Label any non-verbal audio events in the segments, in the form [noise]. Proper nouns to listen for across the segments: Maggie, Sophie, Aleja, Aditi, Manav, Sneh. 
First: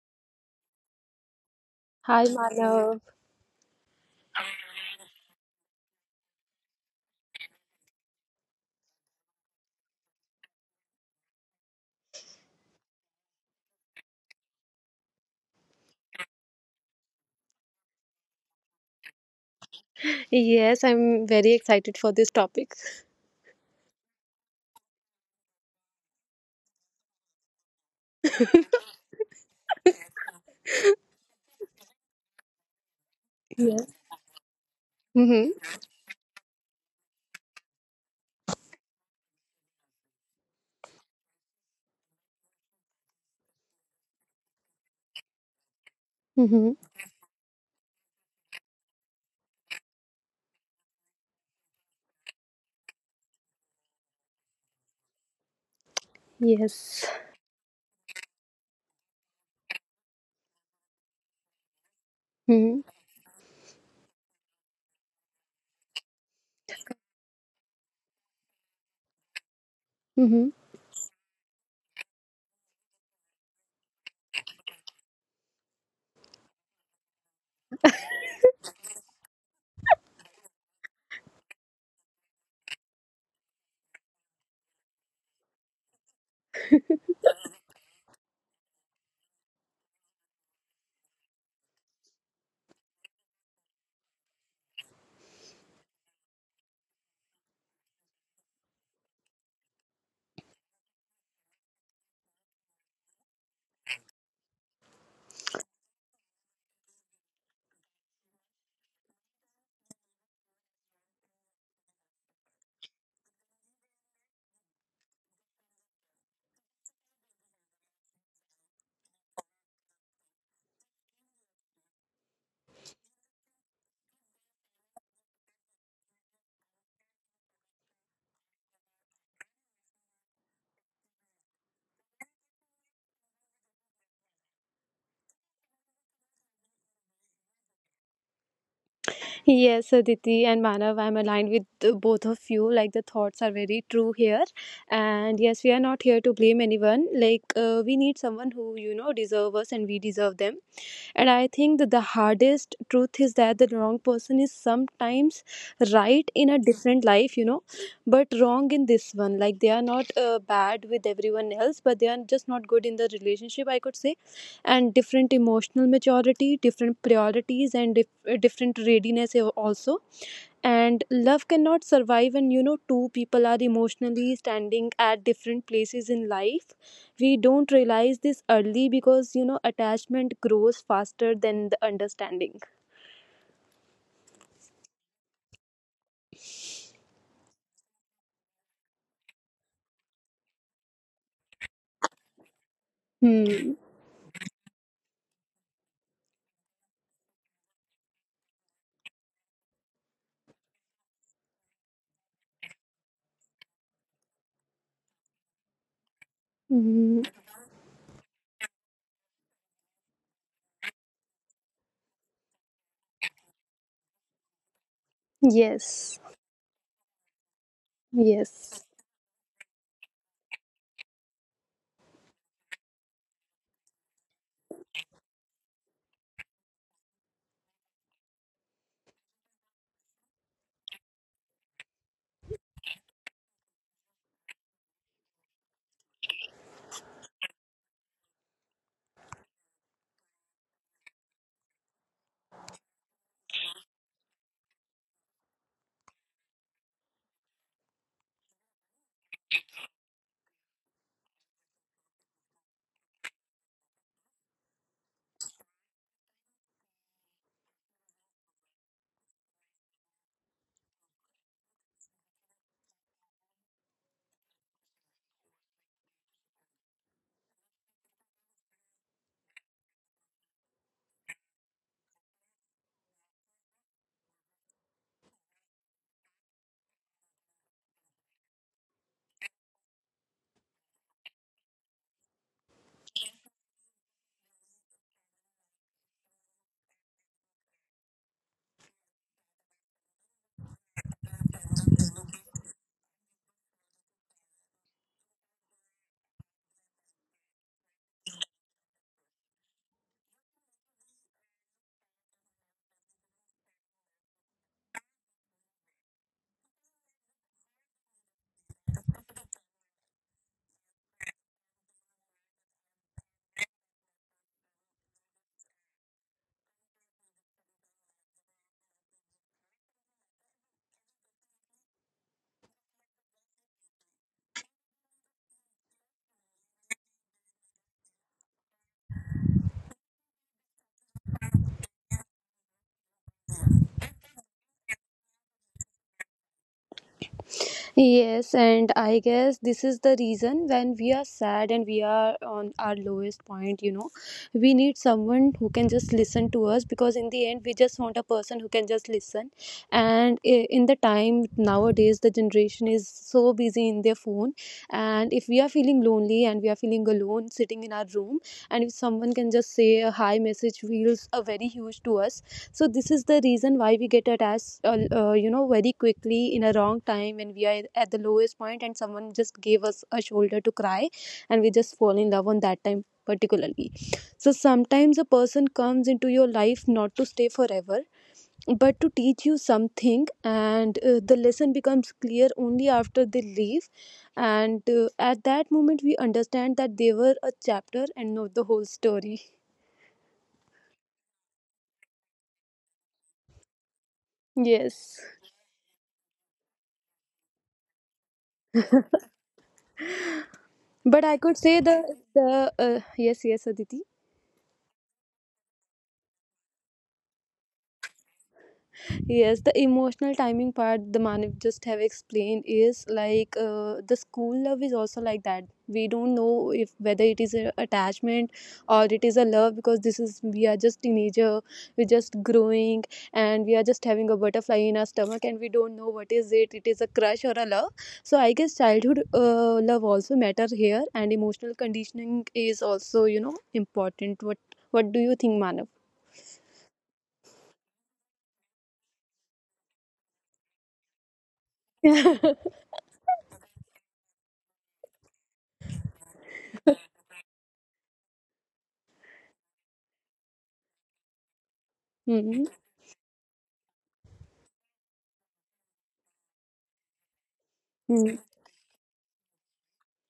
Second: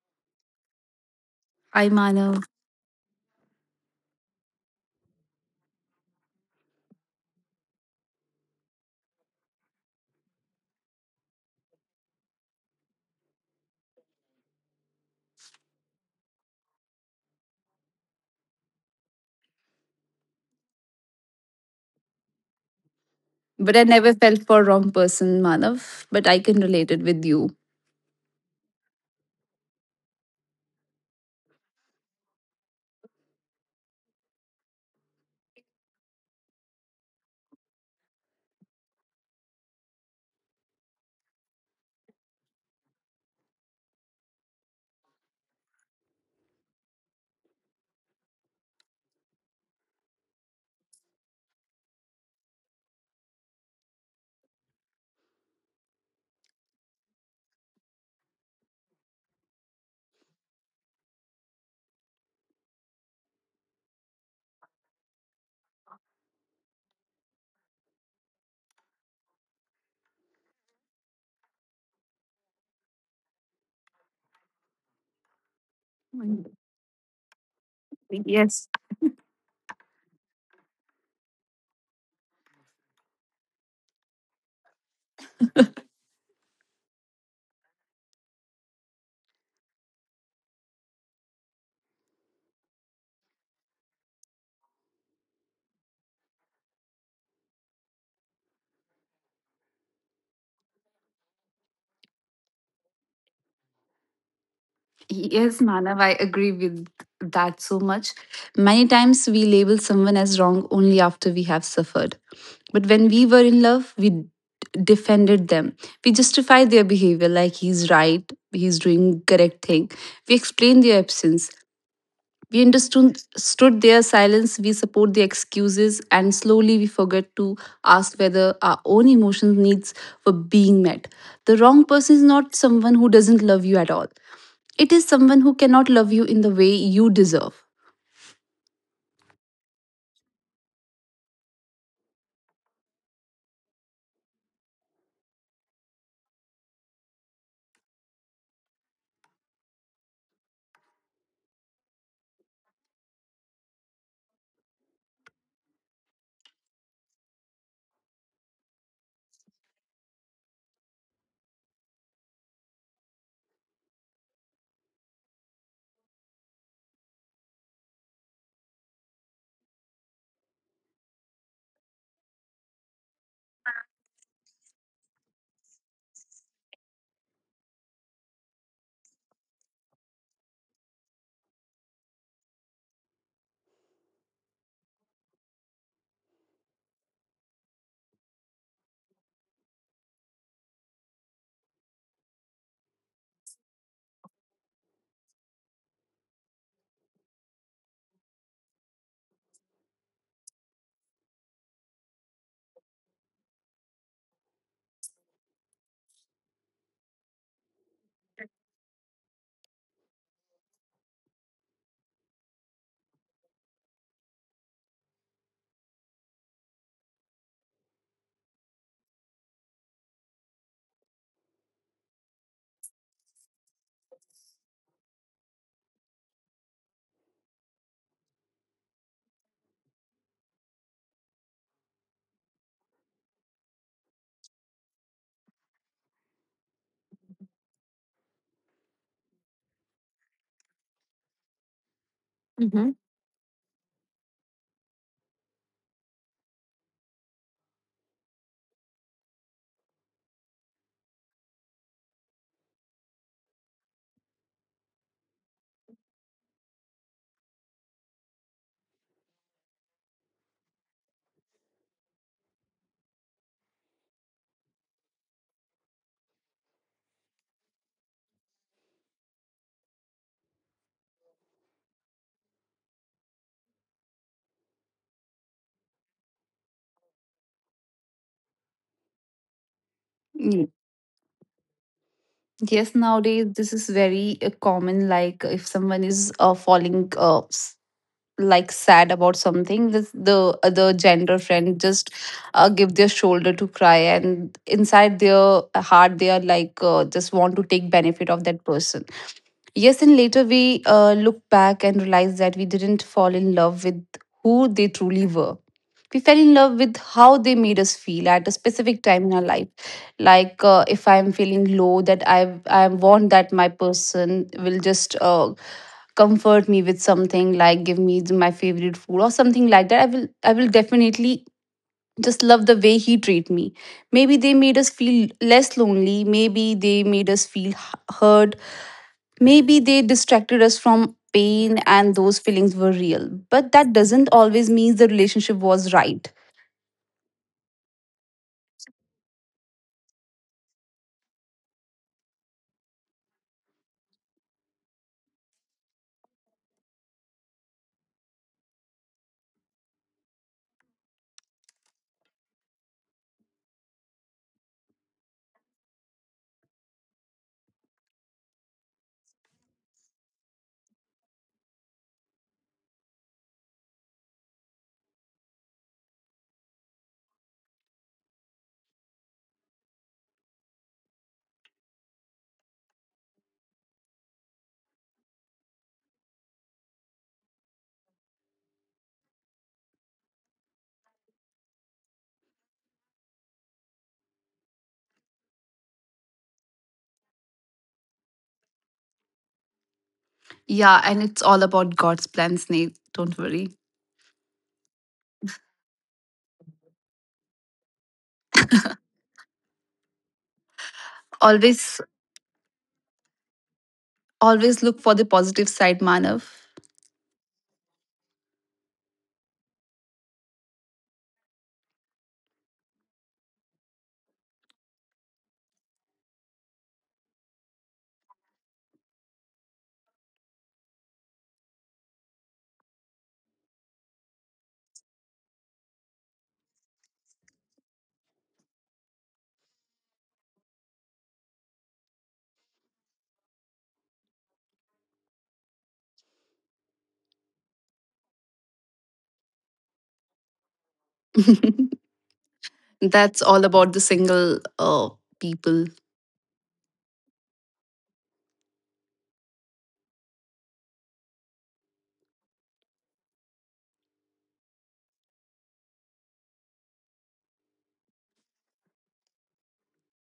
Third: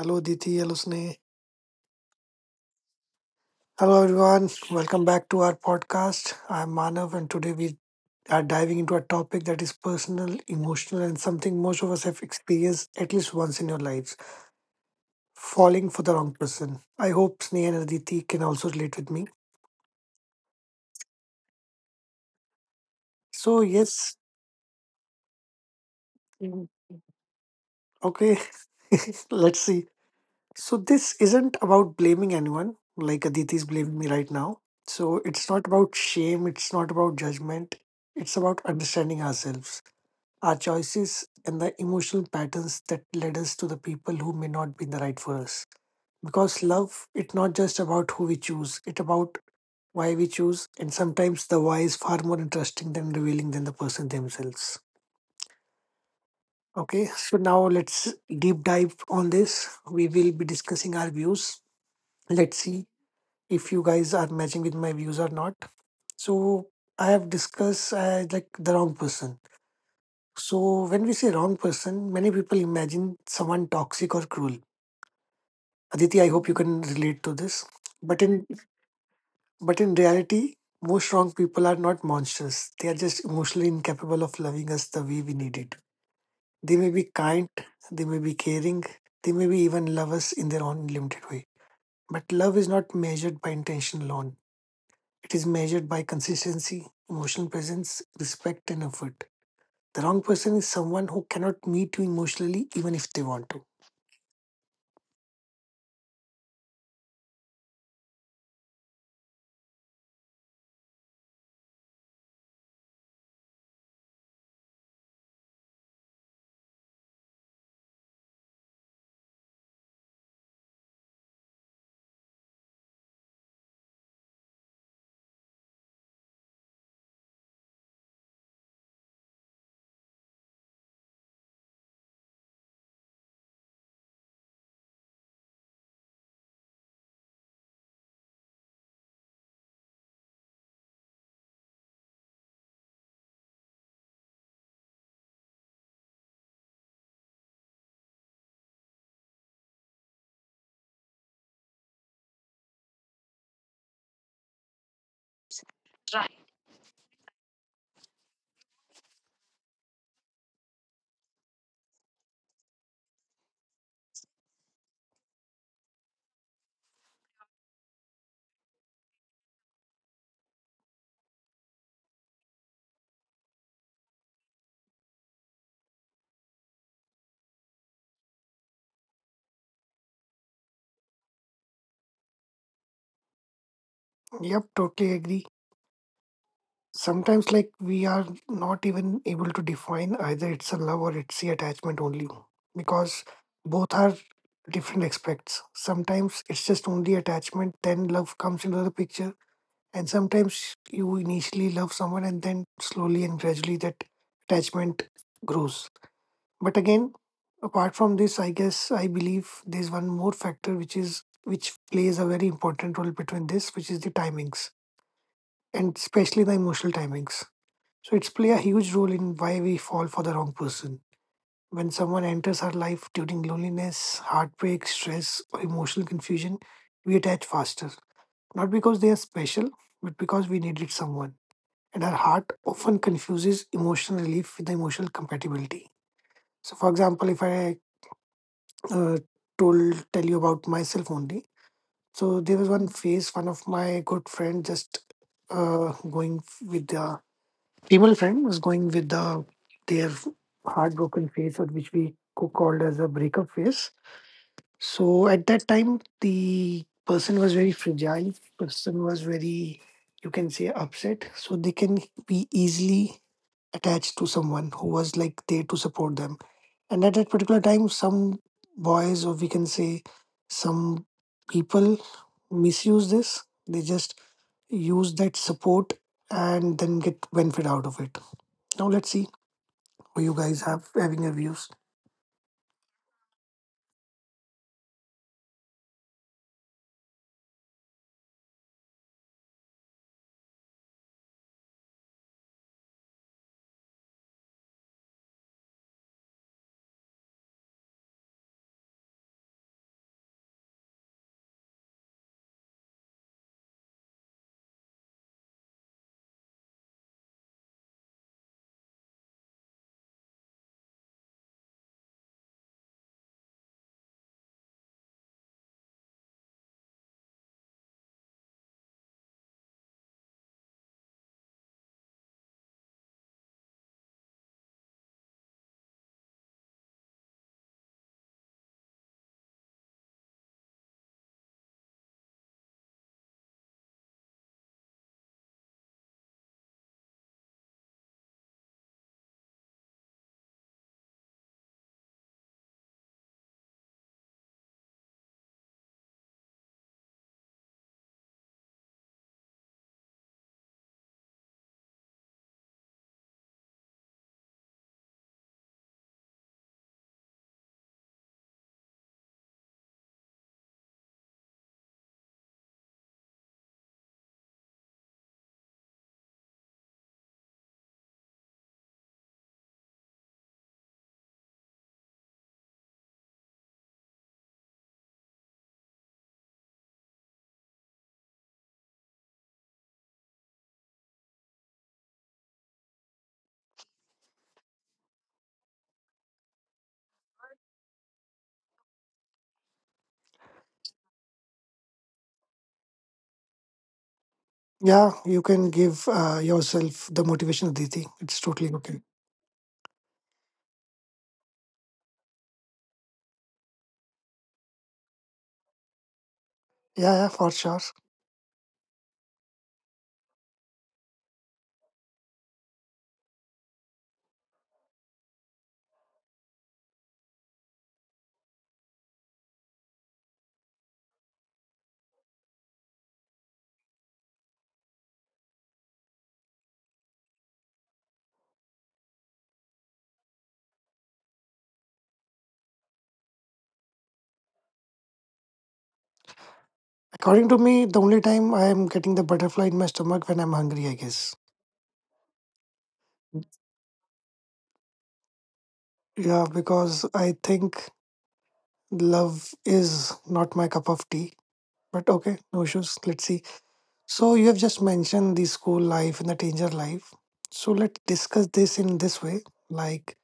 Hello, Diti. Hello, Sneh. I Hi, Manav. Manav. Hello, everyone. Welcome back to our podcast. I'm Manav, and today we are diving into a topic that is personal, emotional, and something most of us have experienced at least once in your lives falling for the wrong person. I hope Sneh and Aditi can also relate with me. Yes, I'm very excited for this topic. So, But I never yes, felt for wrong person, Manav. But I can mm, relate it with you. okay, [laughs] let's see. So this isn't about blaming anyone, like Aditi's Yes. blaming me right now. So it's Mm-hmm. not about shame, it's not about judgment. It's about understanding ourselves, our choices, and the emotional patterns that led us to the people who may not be the right for us. Because Mm-hmm. love, it's not just about who we choose, it's about why we choose, and sometimes the why is far more interesting than revealing than the person themselves. Okay, Yes. so now let's deep dive on this. We will be discussing our views. Let's Mm-hmm. see if you guys are matching with my views or not. So I have discussed like the wrong person. Mm-hmm. So when we say wrong person, many people imagine someone toxic or cruel. Aditi, I hope you can relate to this. But in Yes. but in reality, most wrong people are not monsters. They are just emotionally incapable of loving us the way we need it. They may be kind, they may be caring, they may be even love us in their own limited way. But love is not measured by intention alone. It is measured by consistency, emotional presence, respect, and effort. The wrong person is someone who cannot meet you emotionally even if they want to. Yes, Manav, I agree with that so much. Many times we label someone as wrong only after we have suffered. But when we were in love, defended them. We justified their behavior like he's right, he's doing correct thing. We explained their absence. We understood their silence, we support the excuses, and slowly we forget to ask whether our own emotional needs were being met. The wrong person is not someone who doesn't love you at all. It is someone who cannot love you in the way you deserve. Yes, Aditi and Manav, I'm aligned with the both of you. Like, the thoughts are very true here, and yes, we are not here to blame anyone. Like, we need someone who, you know, deserve us, and we deserve them. And I think that the hardest truth is that the wrong person is sometimes right in a different life, you know, but wrong in this one. Like, they are not bad with everyone else, but they are just not good in the relationship, I could say. And different emotional maturity, different priorities, and different readiness also. And love cannot survive when, you know, two people are emotionally standing at different places in life. We don't realize this early because, you know, attachment grows faster than the understanding. Yep, totally agree. Sometimes, like, we are not even able to define either it's a love or it's the attachment only because Hmm. both are different aspects. Sometimes it's just only attachment, then love comes into the picture, and sometimes you initially love someone and then slowly and gradually that attachment grows. But again, Mhm. apart from this, I guess I believe there's one more factor which plays a very important role between this, which is the timings and Yes. especially the emotional timings. So it's play a Yes. huge role in why we fall for the wrong person. When someone enters our life during loneliness, heartbreak, stress, or emotional confusion, we attach faster. Not because they are special, but because we needed someone. And our heart often confuses emotional relief with the emotional compatibility. So, for example, if I uh, told tell you about myself only. So there was one phase. One of my good friend just with the female friend was going with the their heartbroken phase, or which we called as a breakup phase. So at that time, the person was very fragile. Person was very, you can say, upset. So they can be easily attached to someone who was like there to support them, and at that particular time some boys, or we can say some people, misuse this. They just use that support and then get benefit out of it. Now let's see who you Mm. guys have having your views. Yes, nowadays this is very common. Like if someone is falling like sad about something, this the other gender friend just give their shoulder to cry, and inside their heart they are like just want to take benefit of that person. Yes, and later we look back and realize that we didn't fall in love with who they truly were. We fell in love with how they made us feel at a specific time in our life. Like if I'm feeling low that I want that my person will just comfort me with something, like give me my favorite food or something like that, I will definitely just love the way he treat me. Maybe they made us feel less lonely, maybe they made us feel hurt, maybe they distracted us from pain, and those feelings were real, but that doesn't always mean the relationship was right. Yes, and I guess this is the reason when we are sad and we are on our lowest point, you know, we need someone who can just listen to us, because in the end, we just want a person who can just listen. And in the time nowadays, the generation is so busy in their phone. And if we are feeling lonely and we are feeling alone sitting in our room, and if someone can just say a hi message, feels a very huge to us. So this is the reason why we get attached, you know, very quickly in a wrong time when we are at the lowest point and someone just gave us a shoulder to cry, and we just fall in love on that time particularly. So sometimes a person comes into your life not to stay forever, but to teach you something, and the lesson becomes clear only after they leave. And at that moment we understand that they were a chapter and not the whole story. Yeah, and it's all about God's plan, Snape, don't worry. Yeah, Yes, you can give yourself the motivation, Diti. It's totally okay. but I could say the Always, the yes, yes, Aditi. always look for the positive side, Manav. Yeah, yeah, for sure. Yes, the emotional timing part the Manav just have explained is like, the school love is also like that. We don't know if whether it is an attachment or it is a love, because this is we are just teenager, we're just growing, and we are just having a butterfly in our stomach, and we don't know what is it, it is a crush or a love. So I guess childhood love also matter here, and emotional conditioning is also, you know, important. What do you think, Manav? According to me, the only time I am getting the butterfly in my stomach when I'm hungry, I guess. [laughs] Mhm. That's all about the single people. Yeah, because I think love is not my cup of tea. But okay, Mhm. no issues. Let's see. So you have just mentioned the school life and the teenager life. So let's discuss this in this way, like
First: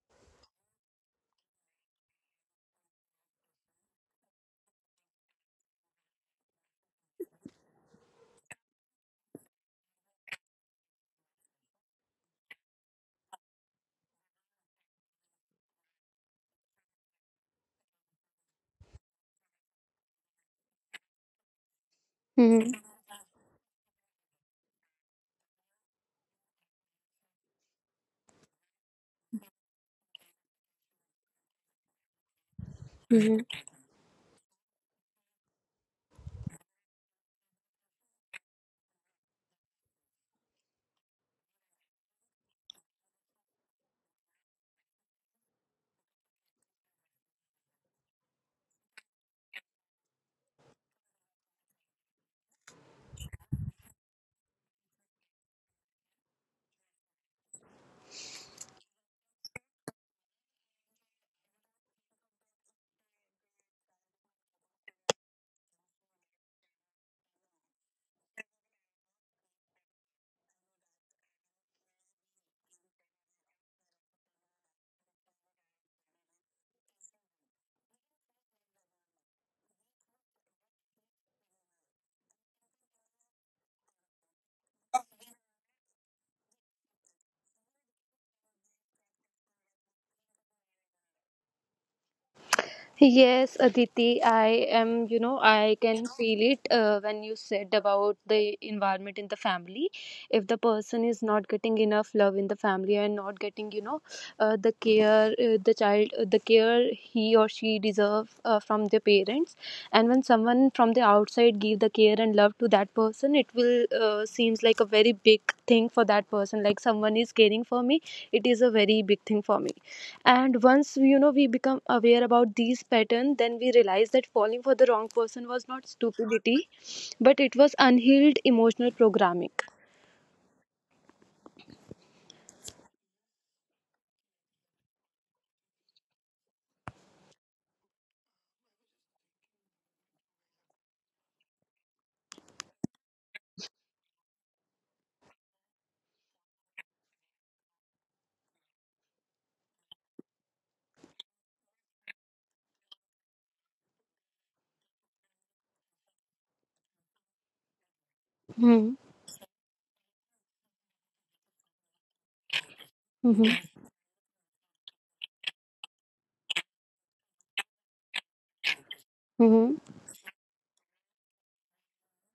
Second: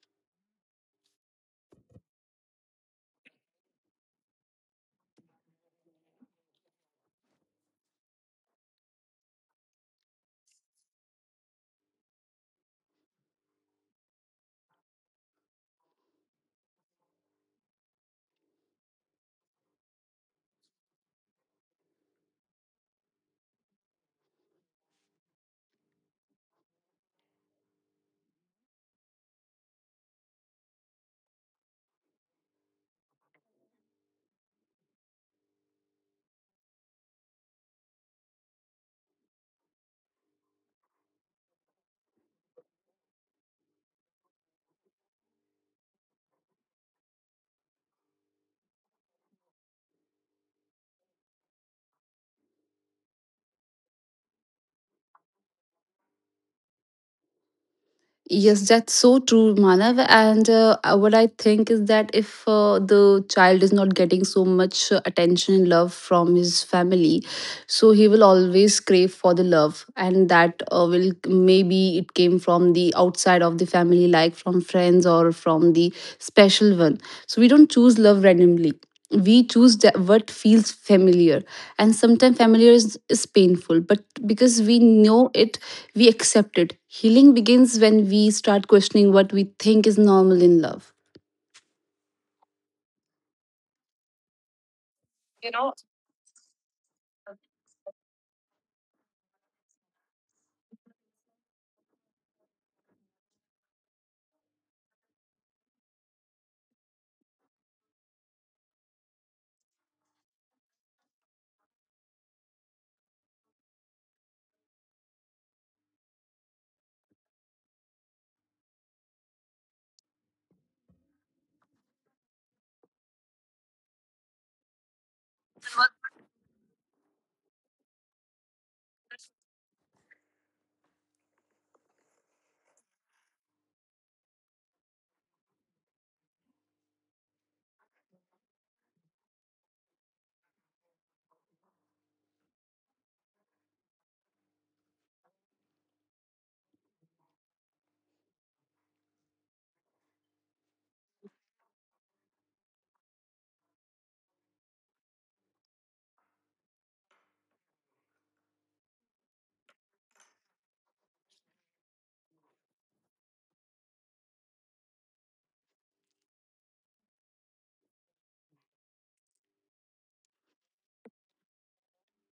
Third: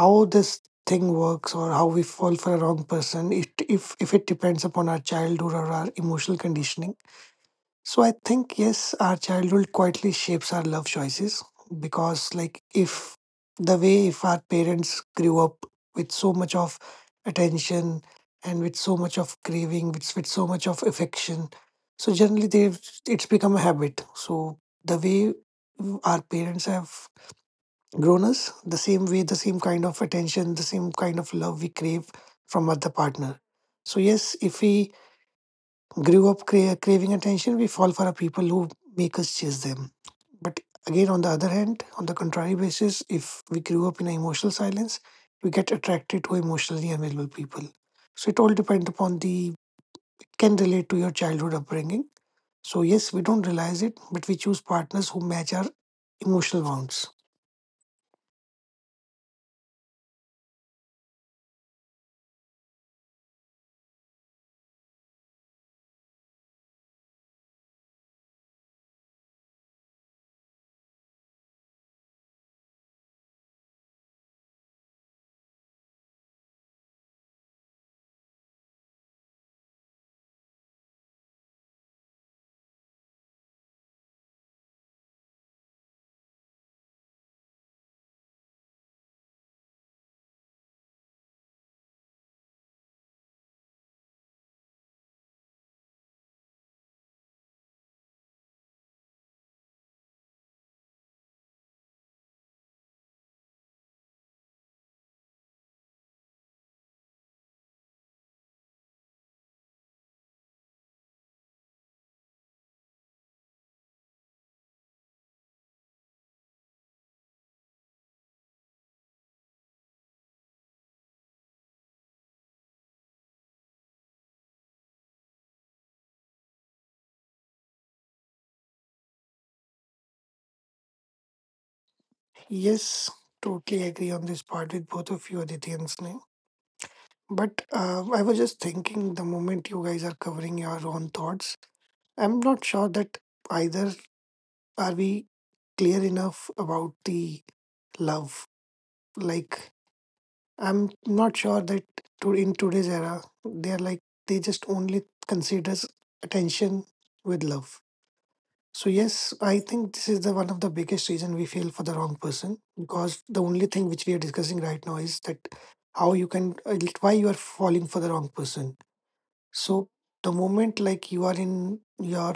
how this thing works or how we fall for a wrong person. It, if it depends upon our childhood or our emotional conditioning. So I think yes, our childhood quietly shapes our love choices because like if the way if our parents grew up with so much of attention and with so much of craving, with so much of affection, so generally Mhm. they've it's become a habit. So the way our parents have grown us, the same way, the same kind of attention, the same kind of love we crave from other partner. Mhm. So yes, if we craving attention, we fall for people who make us chase them. But again, on the other hand, on the contrary basis, if we grew up in emotional silence, we get attracted to emotionally available people. So it all depends upon the can relate to your childhood upbringing. So yes, we don't realize it, but we choose partners who match our emotional wants. Yes, that's so true, Manav. And what I think is that if the child is not getting so much attention and love from his family, so he will always crave for the love, and that will maybe it came from the outside of the family, like from friends or from the special one. So we don't choose love randomly. We choose that what feels familiar, and sometimes familiar is painful, but because we know it, we accept it. Healing begins when we start questioning what we think is normal in love. Yes, Aditi, I am, you know, I can feel it when you said about the environment in the family. If the person is not getting enough love in the family and not getting, you know, the care, the child, the care he or she deserve from their parents, and when someone from the outside give the care and love to that person, it will seems like a very big thing for that person. Like, someone is caring for me, it is a very big thing for me. And you know, we become aware about these patterns, then we realize that falling for the wrong person was not stupidity, but it was unhealed emotional programming. Yes, totally agree on this part with both of you, Aditi and Sneh. But I was just thinking the moment you guys are covering your own thoughts, I'm not sure that either are we clear enough about the love. Like, I'm not sure that to, in today's era, they're like, they just only considers attention with love. So, Hmm. yes, I think this is the one of the biggest reason we feel for the wrong person because the Mhm. only thing which we are discussing right now is that how you can, why you are falling for the wrong person. Mhm. So, the moment like you are in your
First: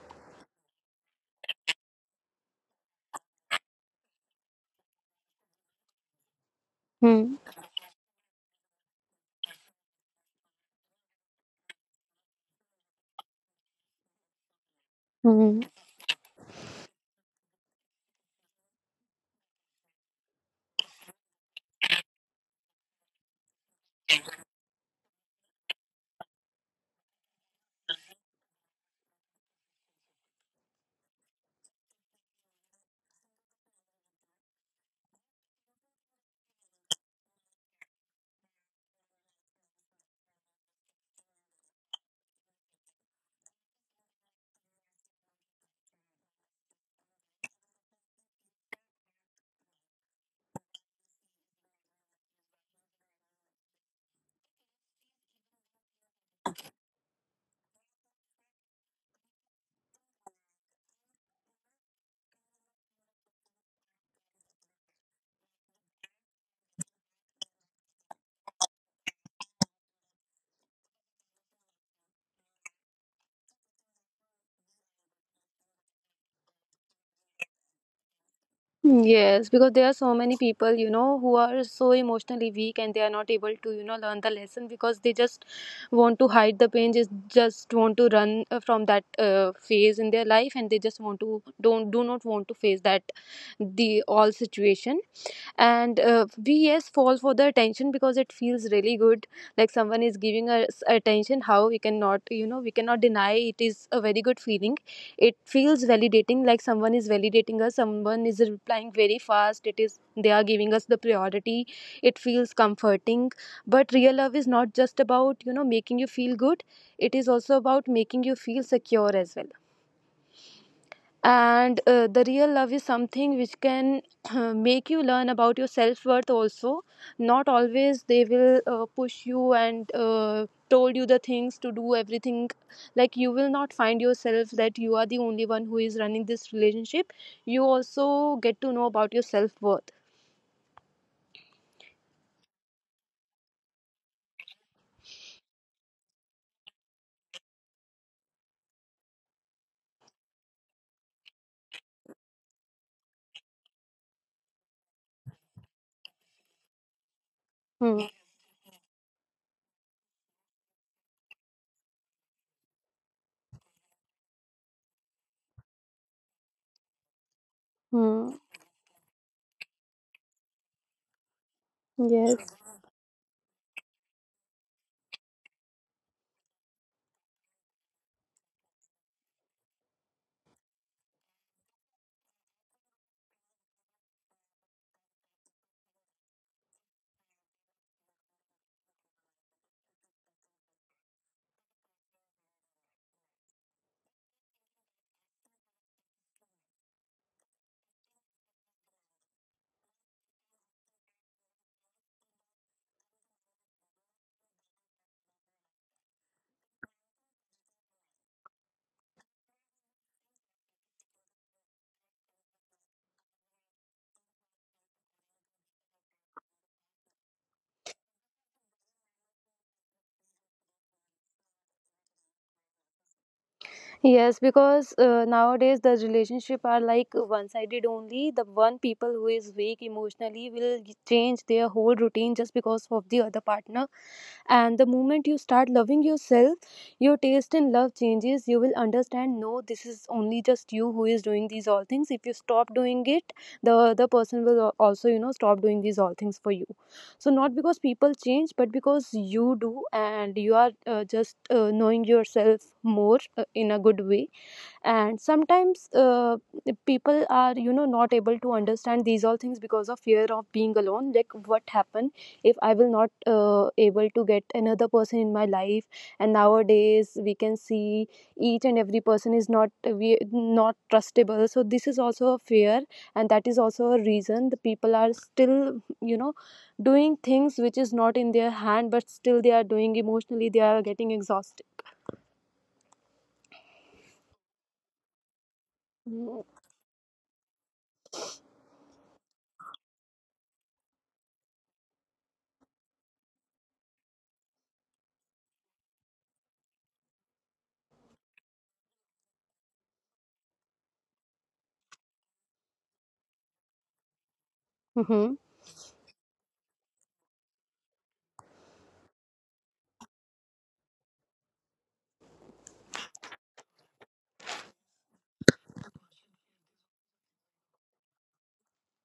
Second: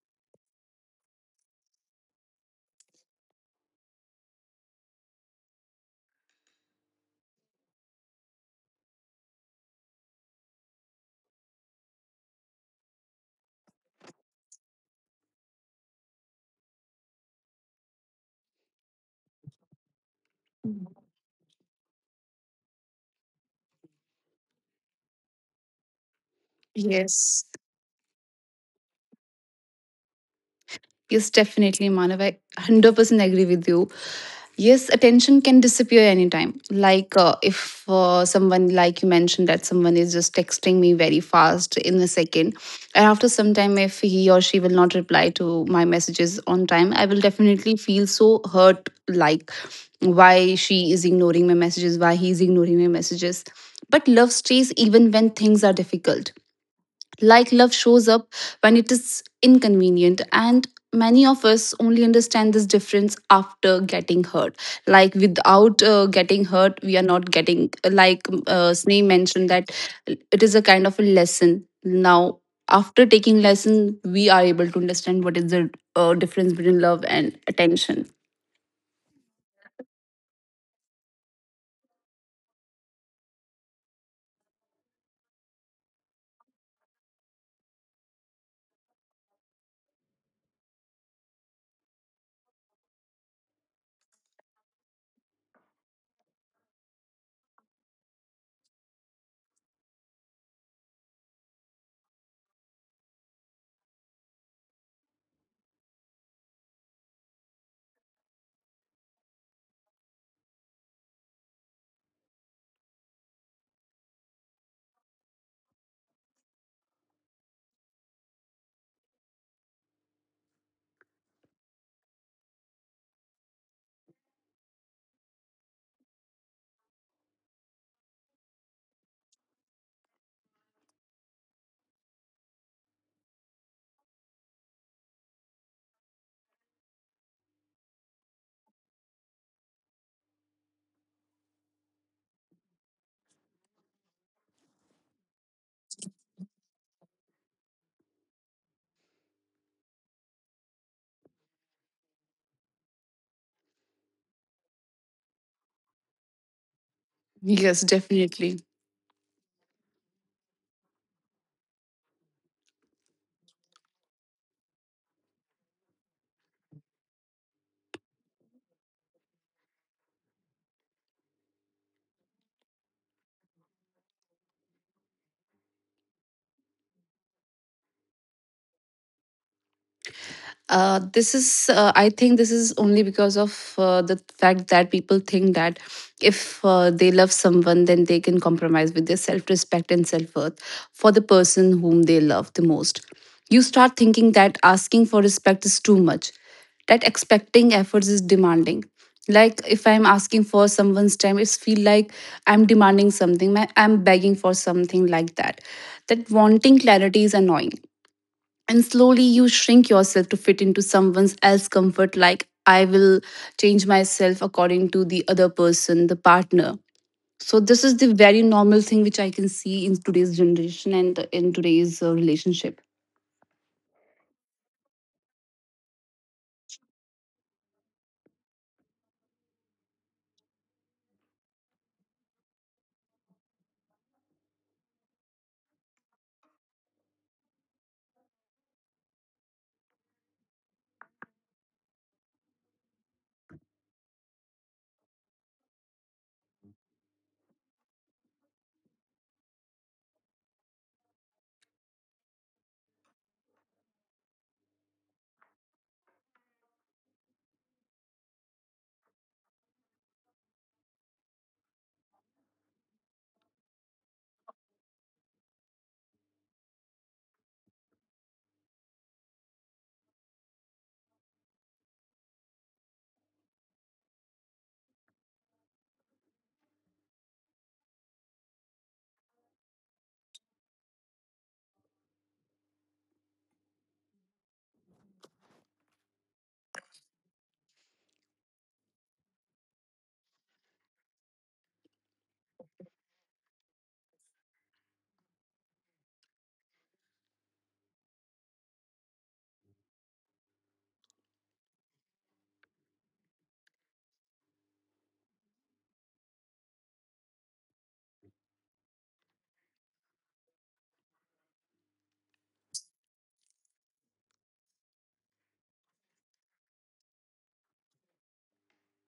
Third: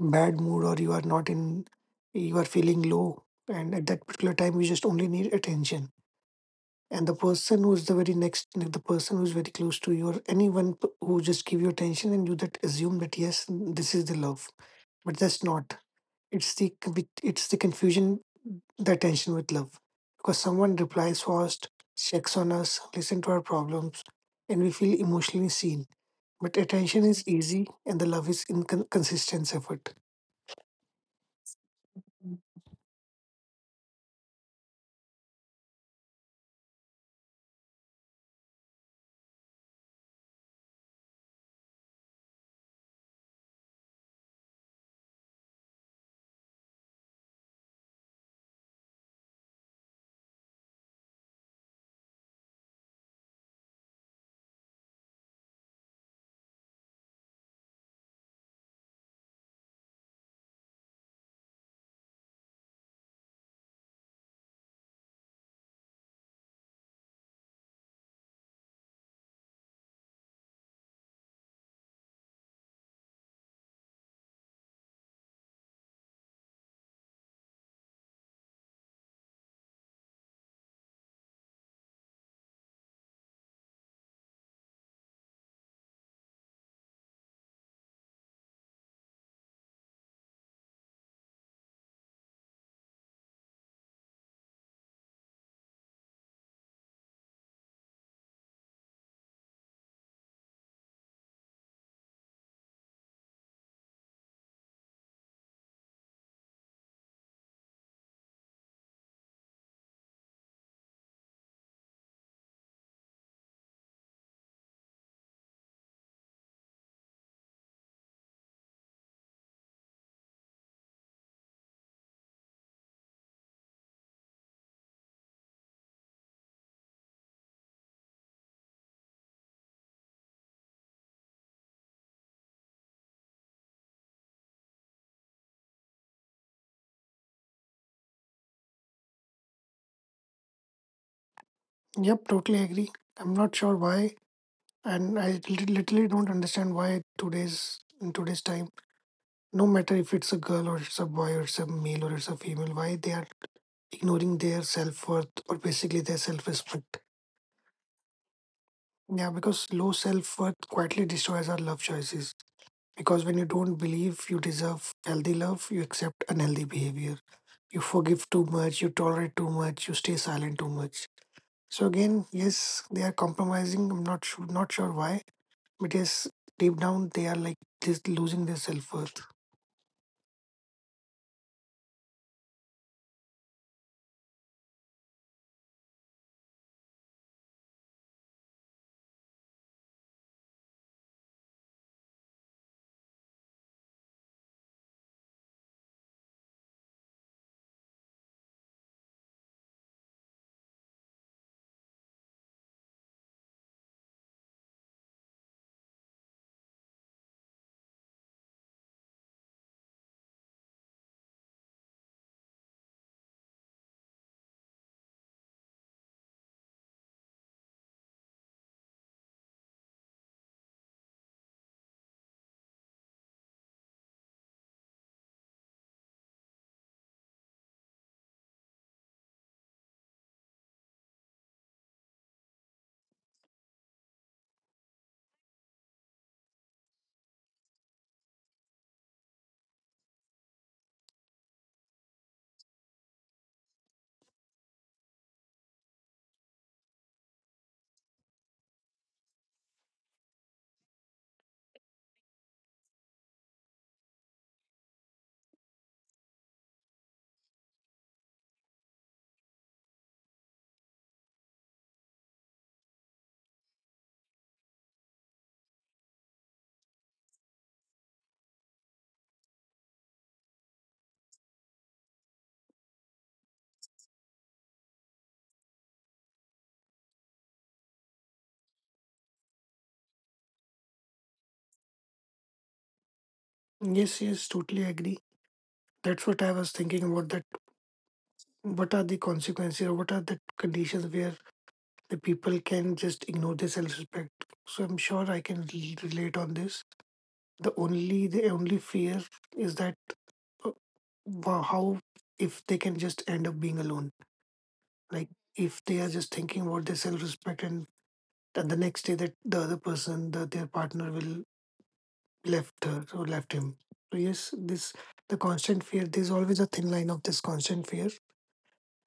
bad mood or you are not in you are feeling low, and at that particular time you just only need attention, and the Mhm. person who's the very next, the person who's very close to you, or who just give you attention, and you that assume that yes, this is the love. But that's Mhm. not, it's the it's the confusion, the attention with love, because someone replies fast, checks on us, listen to our problems, and we feel emotionally seen. But attention is Yes. easy and the love is inconsistent effort. Yes, definitely, Manav. I 100% agree with you. Yes, attention can disappear anytime. Like if someone, like you mentioned, that someone is just texting me very fast in a second, and after some time, if he or she will not reply to my messages on time, I will definitely feel so hurt. Like why she is ignoring my messages, why he is ignoring my messages. But love stays even when things are difficult. Like love shows up when it is inconvenient, and many of us only understand this difference after getting hurt. Like without getting hurt, we are not getting, like Sneh mentioned, that it is a kind of a lesson. Now, after taking lesson, we are able to understand what is the difference between love and attention. Yes, because there are so many people, you know, who are so emotionally weak and they are not able to, you know, learn the lesson, because they just want to hide the pain, just want to run from that phase in their life, and they just want to don't, do not want to face that the all situation. And we, yes, fall for the attention because it feels really good. Like, someone is giving us attention, how we cannot, you know, we cannot deny, it is a very good feeling. It feels validating, like someone is validating us, someone is replying very fast, it is they are giving us the priority. It feels comforting. But real love is not just about, you know, making you feel good, it is also about making you feel secure as well. And the real love is something which can [clears throat] make you learn about your self-worth also. Not always they will push you and told you the things to do everything. Like, you will not find yourself that you are the only one who is running this relationship, you also get to know about your self-worth. Yep, totally agree. I'm not sure why, and I literally don't understand why today's in today's time, no matter if it's a girl or it's a boy or it's a male or it's a female, why they are ignoring their self worth or basically their self respect. Yes, Hmm. definitely. Yeah, because low self worth quietly destroys our love choices. Because when you don't believe you deserve healthy love, you accept unhealthy behavior. You forgive Hmm. too much, you tolerate too much, you stay silent too much. So again, Yes. yes, they are compromising. I'm not sure why, because deep down they are like this losing their self-worth. This is, I think, this is only because of the fact that people think that if they love someone, then they can compromise with their self respect and self worth for the person whom they love the most. You start thinking that asking for respect is too much, that expecting efforts is demanding. Like if I'm asking for someone's time, it's feel like I'm demanding something, I'm begging for something like that. That wanting clarity is annoying, and slowly you shrink yourself to fit into someone else's comfort. Like I will change myself according to the other person, the partner. So this is the very normal thing which I can see in today's generation and in today's relationship. Yes, because nowadays the relationship are like one-sided only. The one people who is weak emotionally will change their whole routine just because of the other partner. And the moment you start loving yourself, your taste in love changes. You will understand, no, this is only just you who is doing these all things. If you stop doing it, the other person will also, you know, stop doing these all things for you. So not because people change, but because you do, and you are, just, knowing yourself more in a good way. And sometimes, people are, you know, not able to understand these all things because of fear of being alone. Like, what happen if I will not able to get another person in my life? And nowadays we can see each and every person is not, we not trustable, so this is also a fear. And that is also a reason the people are still, you know, doing things which is not in their hand, but still they are doing, emotionally they are getting exhausted. Yes, yes, totally agree. That's what I was thinking about, that what are the consequences or what are the conditions where the people can just ignore their self-respect. So I'm sure I can relate on this. The only fear is that, uh, how if they can just end up being alone. Like Mm-hmm. if they are just thinking about their self-respect, and the next day that the other person, the, their partner will left her or left him. So yes, this the constant fear. There's always a thin line of this constant fear,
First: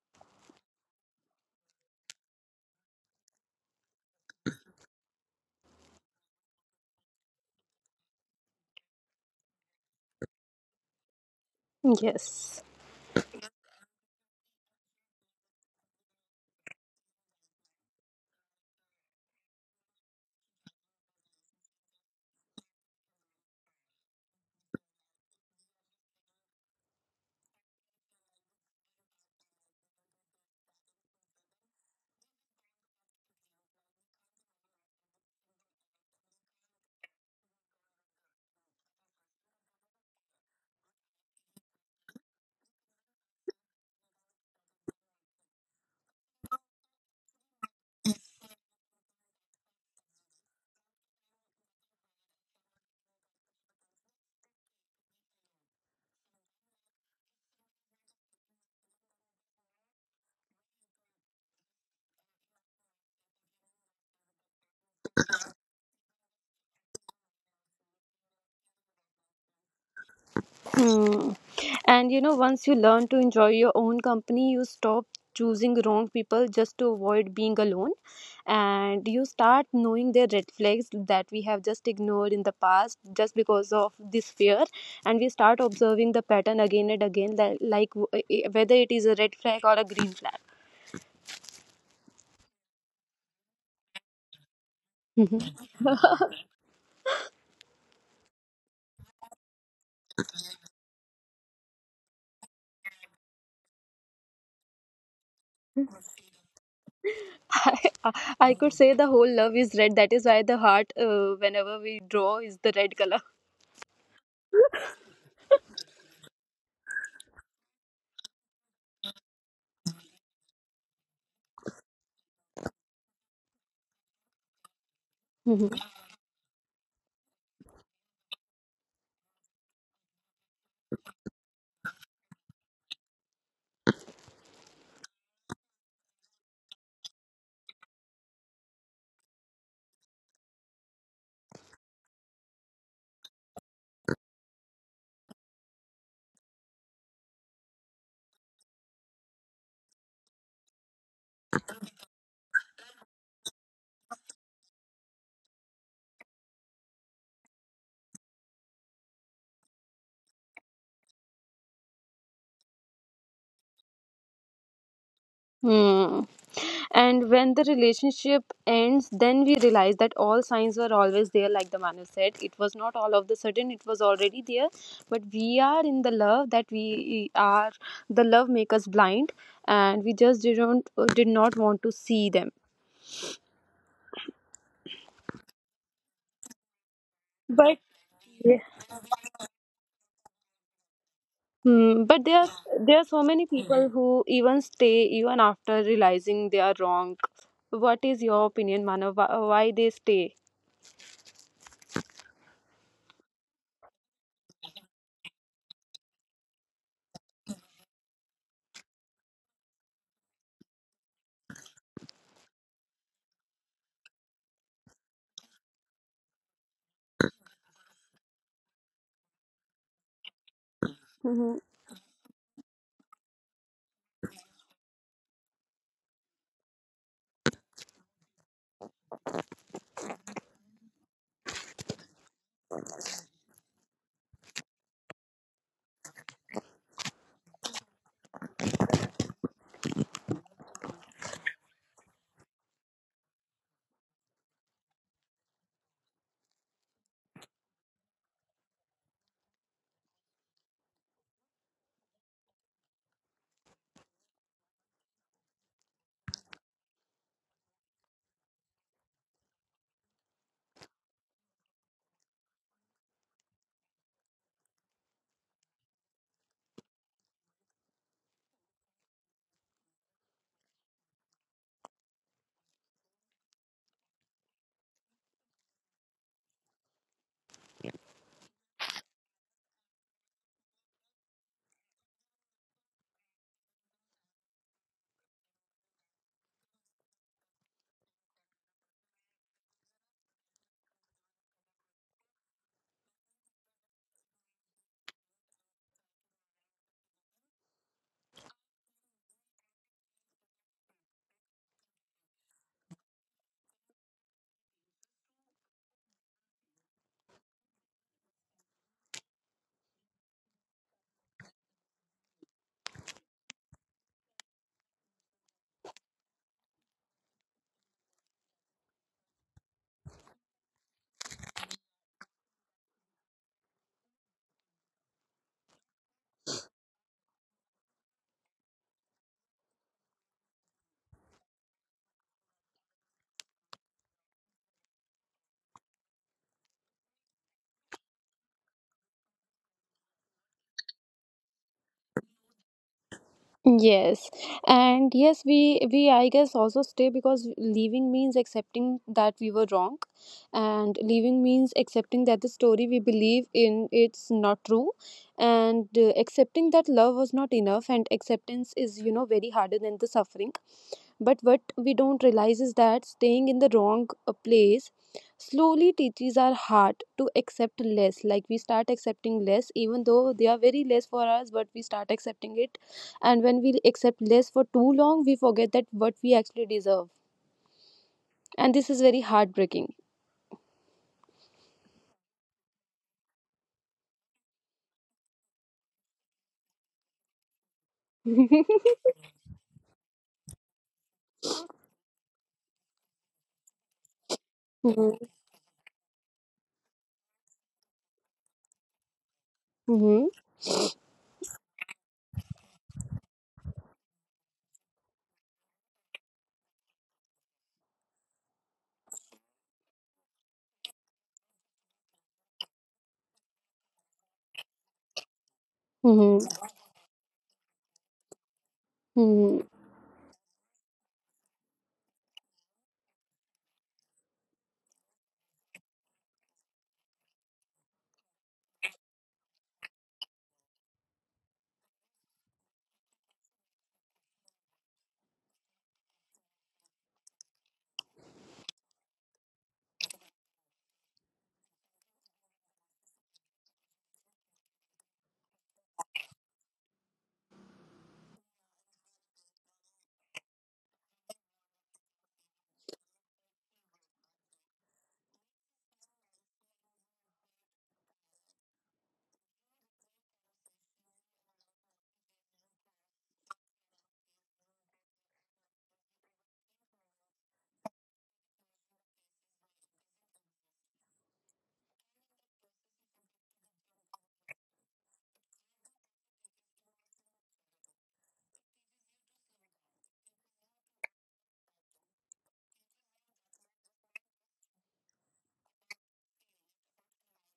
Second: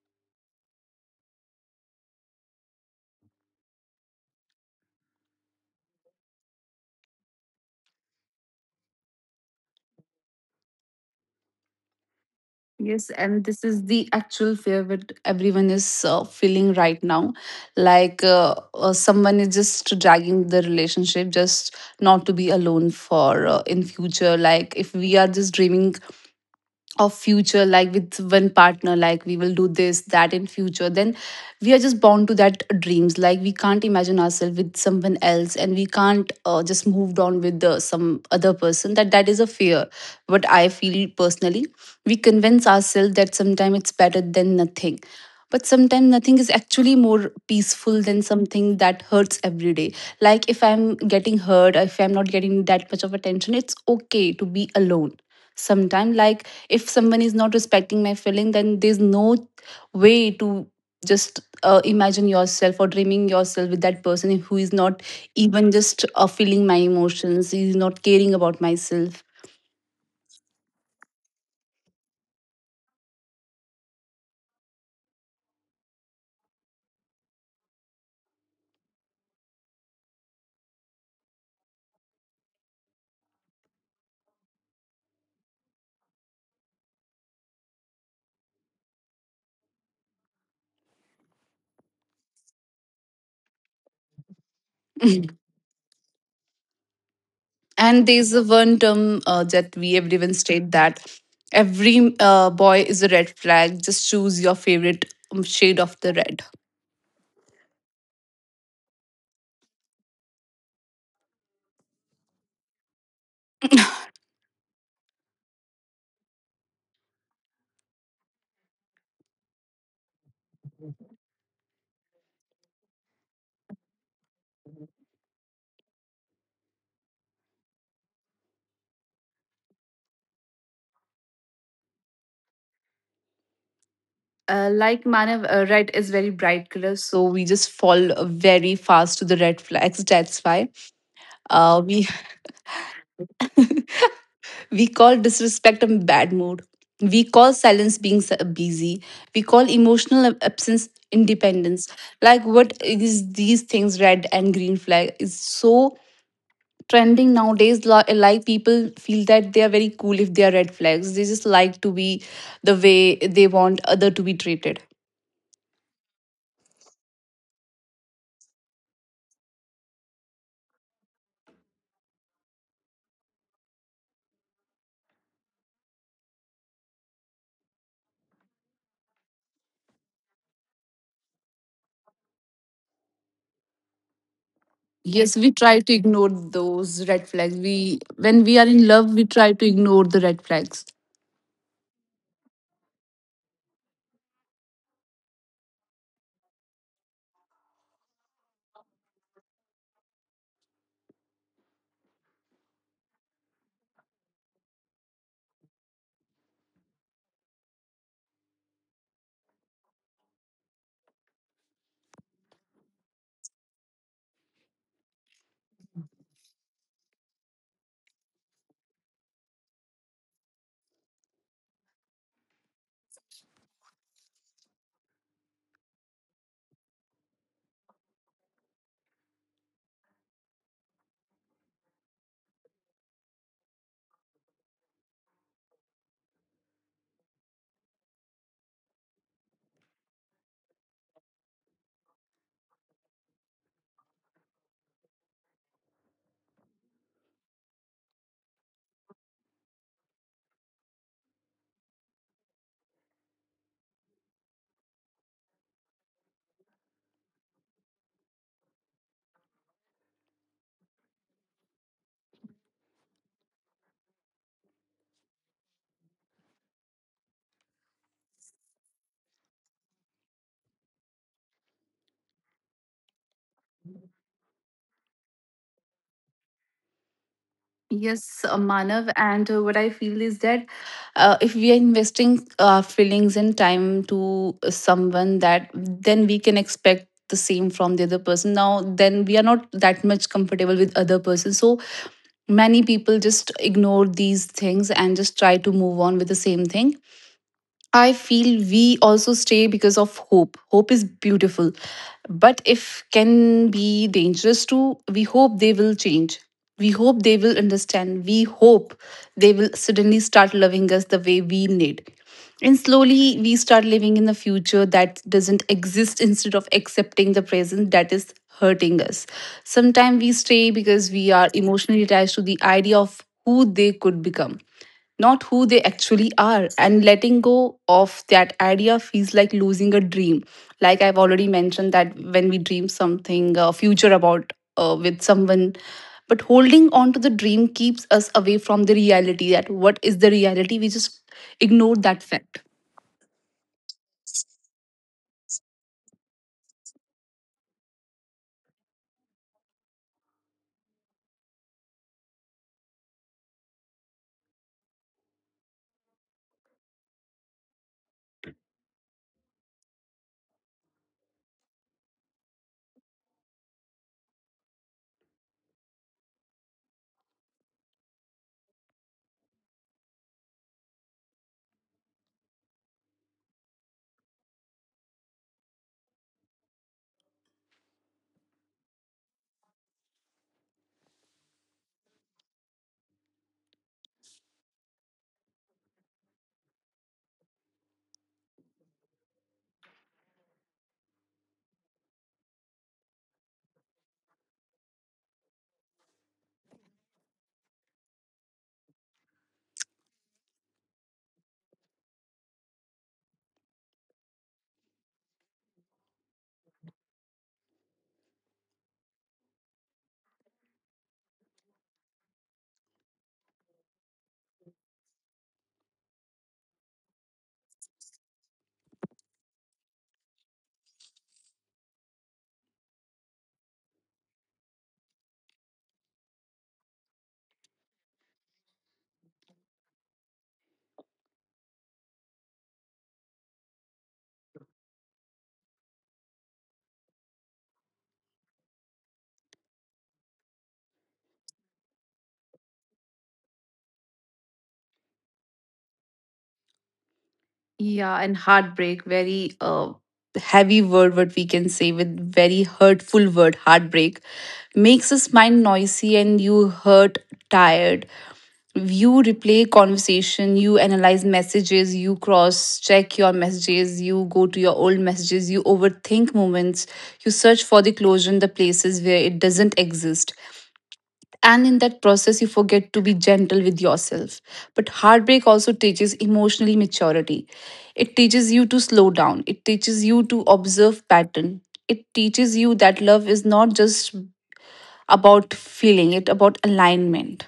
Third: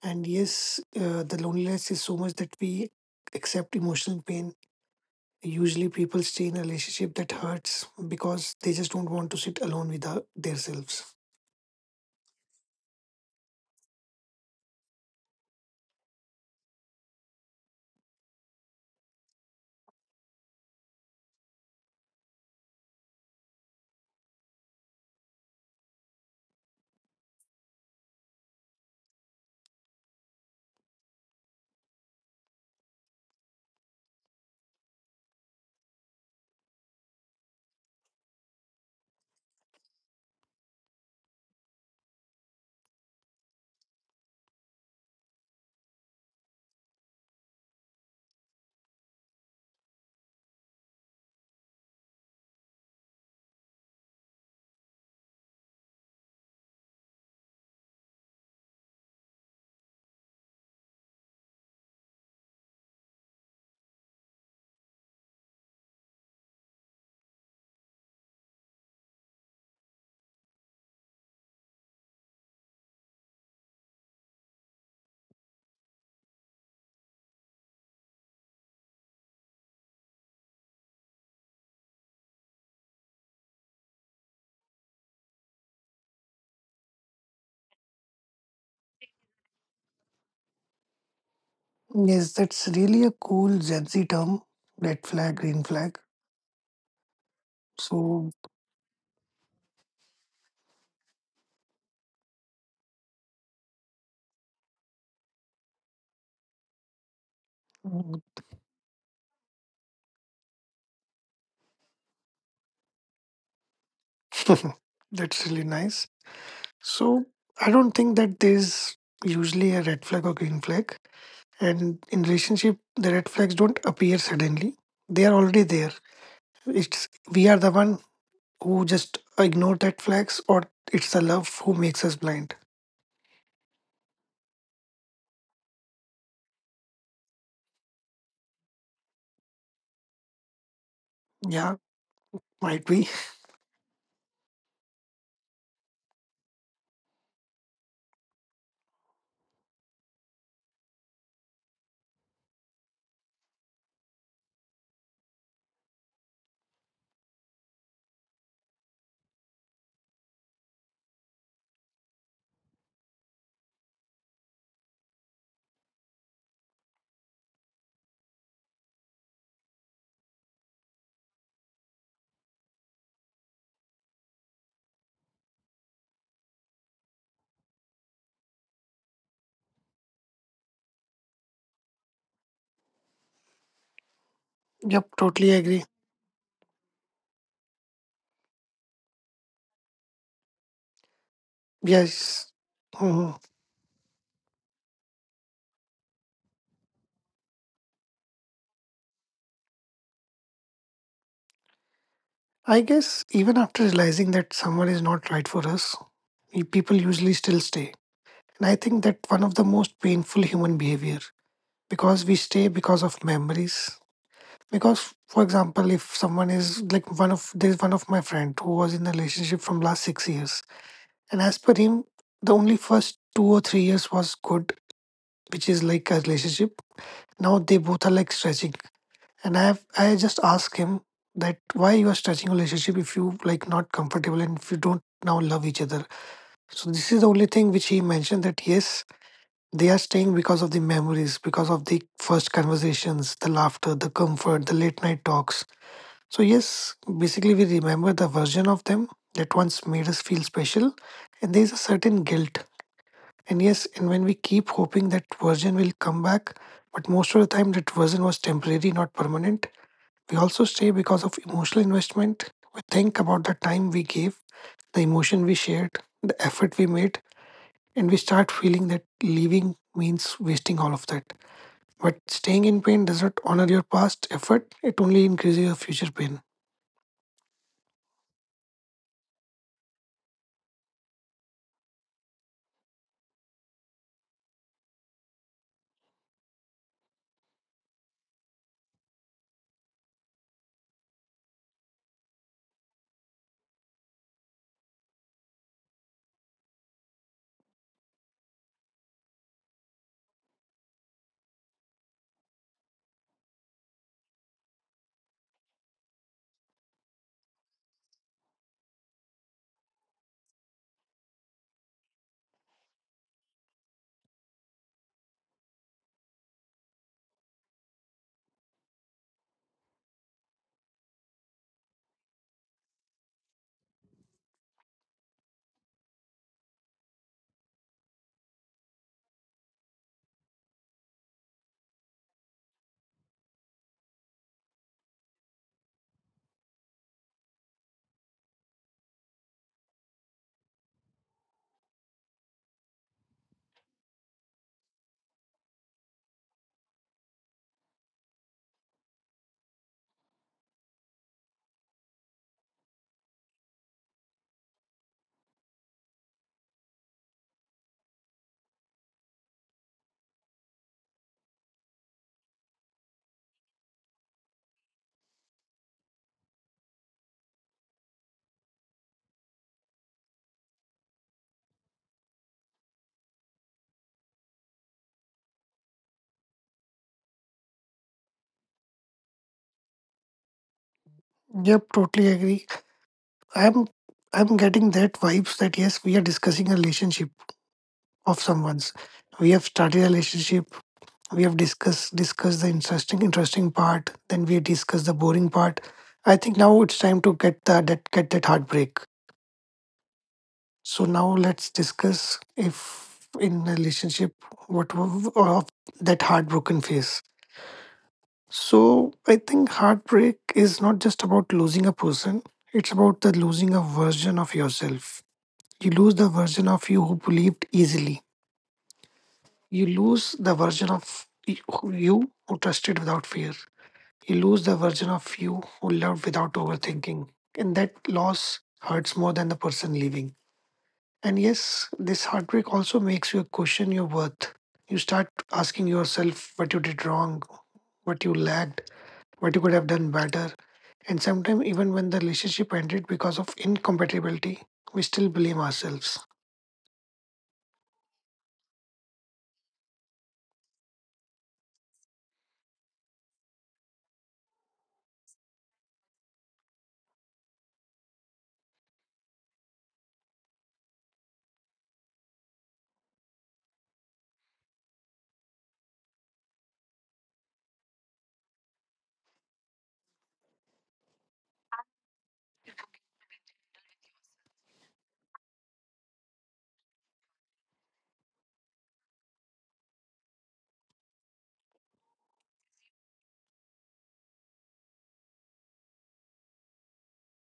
and yes, the loneliness is so much that we accept emotional pain. Usually, people stay in a relationship that hurts because they just don't want to sit alone with our, themselves. Yes. Yes, and this is the actual fear that everyone is feeling right now. Like someone is just dragging the relationship just not to be alone for in future. Like if we are just dreaming of future, like with one partner, like we will do this that in future, then we are just bound to that dreams. Like we can't imagine ourselves with someone else, and we can't just moved on with the some other person. That is a fear. But I feel personally, we convince ourselves that sometimes it's better than nothing. But sometimes nothing is actually more peaceful than something that hurts every day. Like if I'm getting hurt, if I'm not getting that much of attention, it's okay to be alone sometimes. Like if someone is not respecting my feeling, then there's no way to just imagine yourself or dreaming yourself with that person who is not even just feeling my emotions, is not caring about myself. Hmm. And you know, once you learn to enjoy your own company, you stop choosing wrong people just to avoid being alone. And you start knowing the red flags that we have just ignored in the past just because of this fear. And we start observing the pattern again and again, that, like, whether it is a red flag or a green flag. Yes, that's really a cool Gen Z term. Red flag, Mhm. green flag. And So there's a one term that we everyone state, that every boy is a red flag, just choose your favorite shade of the red. [laughs] I, mm, I could say the whole love is red. That is why the heart, whenever we draw, is the red color. [laughs] that's really nice. So I don't think that there's usually a red flag or green flag. And in relationship, the red flags don't appear suddenly. They are already Mhm. there. It's we are the one who just ignore that flags or it's the love who makes us blind. Uh, like Manav, red is very bright color, so we just fall very fast to the red flags. That's why Yeah, we... might be. We call disrespect a bad mood. We call silence being busy. We call emotional absence independence. Like what is these things, red and green flag is so trending nowadays. Like people feel that they are very cool if they are red flags. They just like to be the way they want other to be treated. Hmm. And when the relationship ends, then we realize that all signs were always there, like the Manu said. It was not all of the sudden, it was already there. But we are in the love that we are, the love make us blind, and we just didn't, did not want to see them. Yep, Yes, we totally try agree. to ignore those red flags. We when we are in love, we try to ignore the red flags. Hmm, but Yes. there are so Mhm. many people who even stay even after realizing they are wrong. What is your opinion, Manu? Why they stay? I guess even after realizing that someone is not right for us, people usually still stay. And I think that one of the most painful human behavior, because we stay because of memories, because for example if someone is like one of there's one of my friend who was in a relationship from last 6 years, and as per him the only first 2 or 3 years was good, which is like a relationship. Now they both are like stretching, and I just ask him that why you are stretching a relationship if you like not comfortable and if you don't now love each other. So this is the only thing which he mentioned that yes, they are staying because of the memories, because of the first conversations, the laughter, the comfort, the late night talks. So, yes, basically, we remember the version of them that once made us feel special, and there is a certain guilt. And yes, and when we keep hoping that version will come back, but most of the time that version was temporary, not permanent. We also stay because of emotional investment. We think about the time we gave, the emotion we shared, the effort we made, and we start feeling that leaving means wasting all of that. But staying in pain does not honor your past effort, it only increases your future pain. Yes, Manav, and what I feel is that if we are investing our feelings and time to someone, that then we can expect the same from the other person. Now, then we are not that much comfortable with other person, so many people just ignore these things and just try to move on with the same thing. I feel we also stay because of hope. Hope is beautiful, but if can be dangerous too. We hope they will change. We hope they will understand. We hope they will suddenly start loving us the way we need. And slowly we start living in a future that doesn't exist instead of accepting the present that is hurting us. Sometimes we stay because we are emotionally attached to the idea of who they could become, not who they actually are. And letting go of that idea feels like losing a dream. Like I've already mentioned that when we dream something, a future about with someone, but holding on to the dream keeps us away from the reality. That what is the reality? We just ignore that fact. Yes, and yes, we I guess also stay because leaving means accepting that we were wrong, and leaving means accepting that the story we believe in, it's not true, and accepting that love was not enough, and acceptance is, you know, very harder than the suffering. But what we don't realize is that staying in the wrong place slowly teaches our heart to accept less. Like, we start accepting less, even though they are very less for us, but we start accepting it. And when we accept less for too long, we forget that what we actually deserve, and this is very heartbreaking. Yep, totally agree. I'm I'm getting that vibes that yes, we are discussing a relationship of [laughs] someone's. We have started a relationship. We have discussed the interesting part. Then we discuss the Mhm. boring part. I think now it's time to get that heartbreak. Mhm. So now let's discuss if in a relationship what w- of that heartbroken phase. So I think heartbreak is not just about losing a person. It's about the losing a version of yourself. You lose the Mhm. version of you who believed easily. Mhm. You lose the version of you who trusted without fear. You lose the version of you who loved without overthinking. And that loss hurts more than the person leaving. And yes, this heartbreak also makes you question your worth. You start asking yourself what you did wrong, what you lacked, what you could have done better. And sometimes, even when the relationship ended because of incompatibility, we still blame ourselves. Yeah, and heartbreak, very heavy word, what we can say, with very hurtful word, heartbreak, makes us mind noisy and you hurt tired. You replay conversation, you analyze messages, you cross check your messages, you go to your old messages, you overthink moments, you search for the closure in the places where it doesn't exist. And in that process, you forget to be gentle with yourself. But heartbreak also teaches emotional maturity. It teaches you to slow down, it teaches you to observe pattern. It teaches you that love is not just about feeling, it about alignment.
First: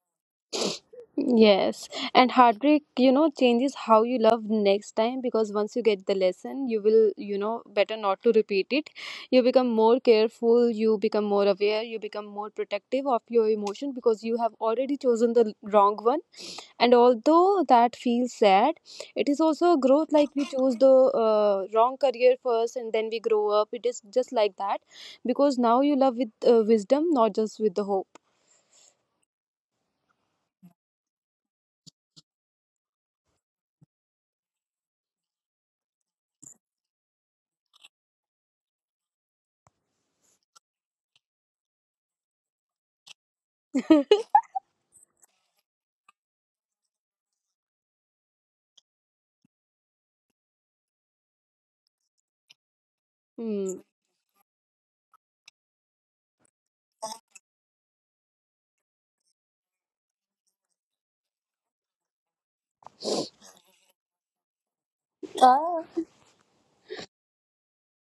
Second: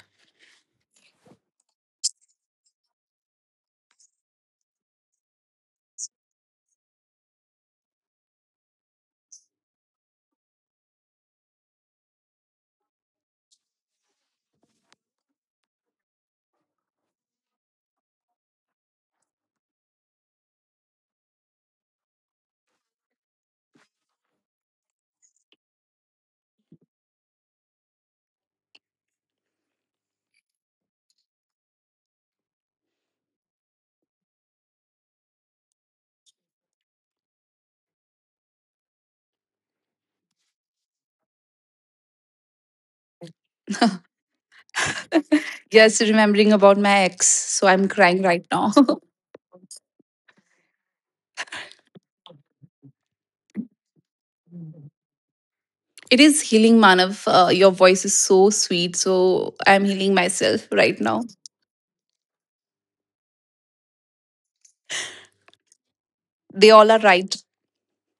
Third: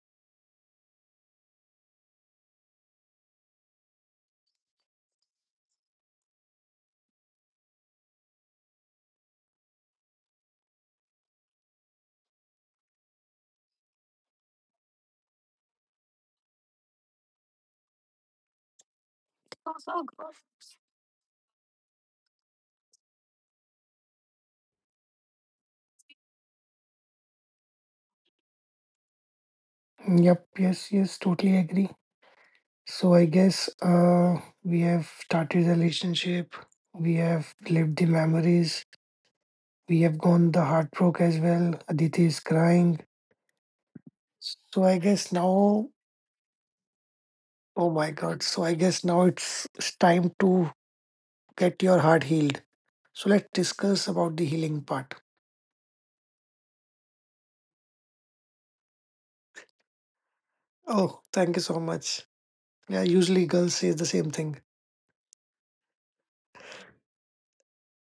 Yes, and heartbreak, you know, changes how you love next time, because once you get the lesson, you will, you know, better not to repeat it. You become more careful, you become more aware, you become more protective of your emotion because you have already chosen the wrong one. And although that feels sad, it is also a growth. Like, we choose the wrong career first and then we grow up, it is just like that. Because now you love with wisdom, not just with the hope. Yep, yes, yes, totally agree. So I guess we have started the relationship, we have lived the memories, we have gone the heartbreak as well. Aditi is crying. [laughs] So I guess now, Just remembering about my ex, so I'm oh my crying God. right So now. I guess now it's time to get your heart healed. So let's Hmm. discuss about the healing part. [laughs] It is healing, Manav. Your voice is so sweet, so I'm healing myself right now. Oh, thank you so much. Yeah, usually girls say the same thing. They all are right.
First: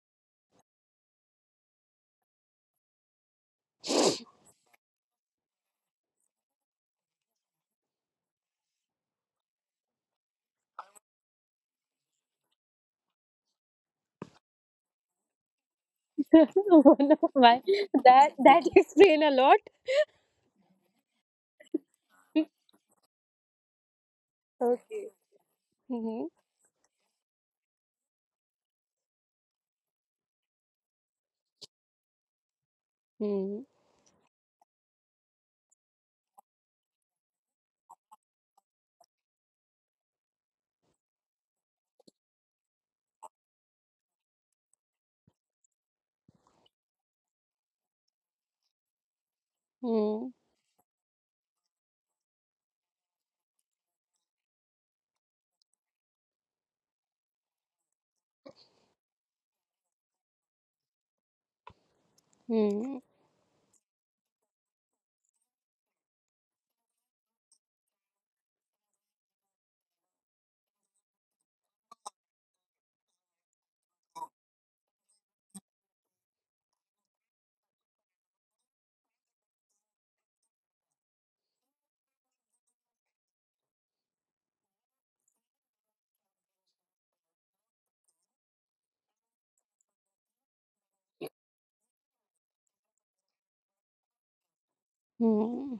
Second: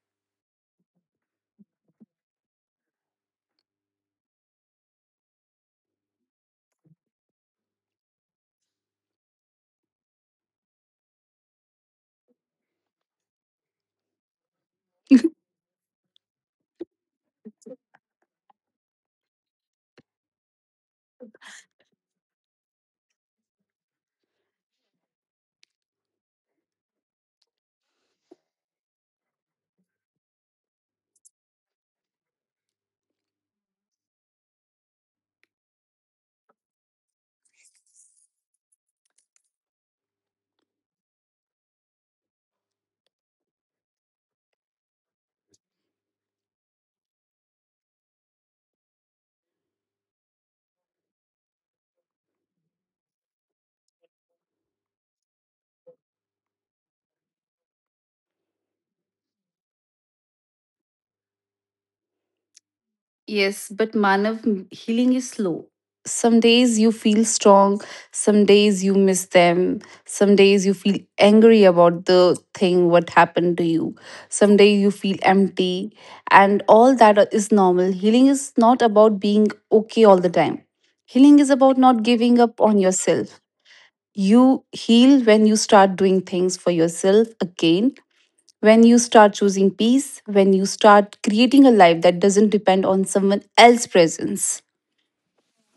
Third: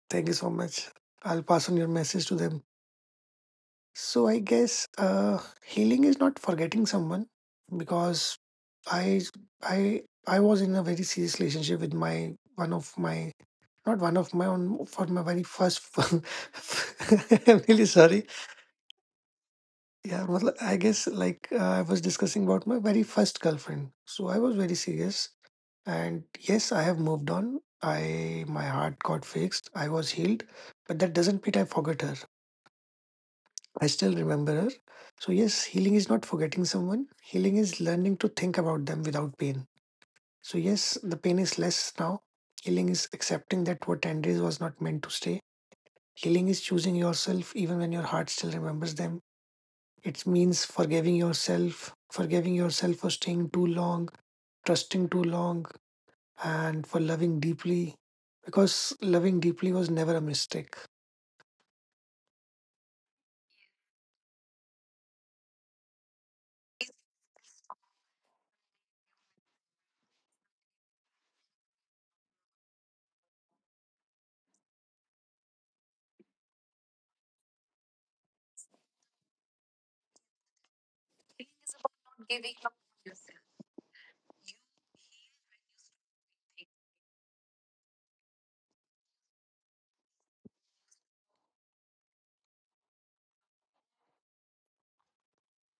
Thank you so much. I'll pass on your message to them. So I guess healing is not forgetting someone because I I was in a very serious relationship with my one of my not one of my own for my very first. [laughs] One of [laughs] my- I'm really sorry. that that [laughs] explain a lot. Yeah, मतलब, I guess I was discussing about my very first girlfriend. So I was very Okay. serious, and Mm-hmm. yes, I have moved on. I my heart got fixed. I was healed, but that doesn't mean I forgot her. I still remember her. So, yes, healing is not forgetting someone. Healing is learning to think about them without pain. So, yes, the pain is less now. Healing is accepting that what ended was not meant to stay. Healing is choosing yourself even when your heart still remembers them. It Mm-hmm. means forgiving yourself for staying too long, trusting too long, and for loving deeply. Because loving deeply was never a mistake. Yes, but Manav, healing is slow. Some days you feel strong, some days you miss them, some days you feel angry about the thing what happened to you, some day you feel empty, and all that is normal. Healing is not about being okay all the time. Healing is about not giving up on yourself. You heal when you start doing things for yourself again, when you start choosing peace, when you start creating a life that doesn't depend on someone else's presence. Mm-hmm.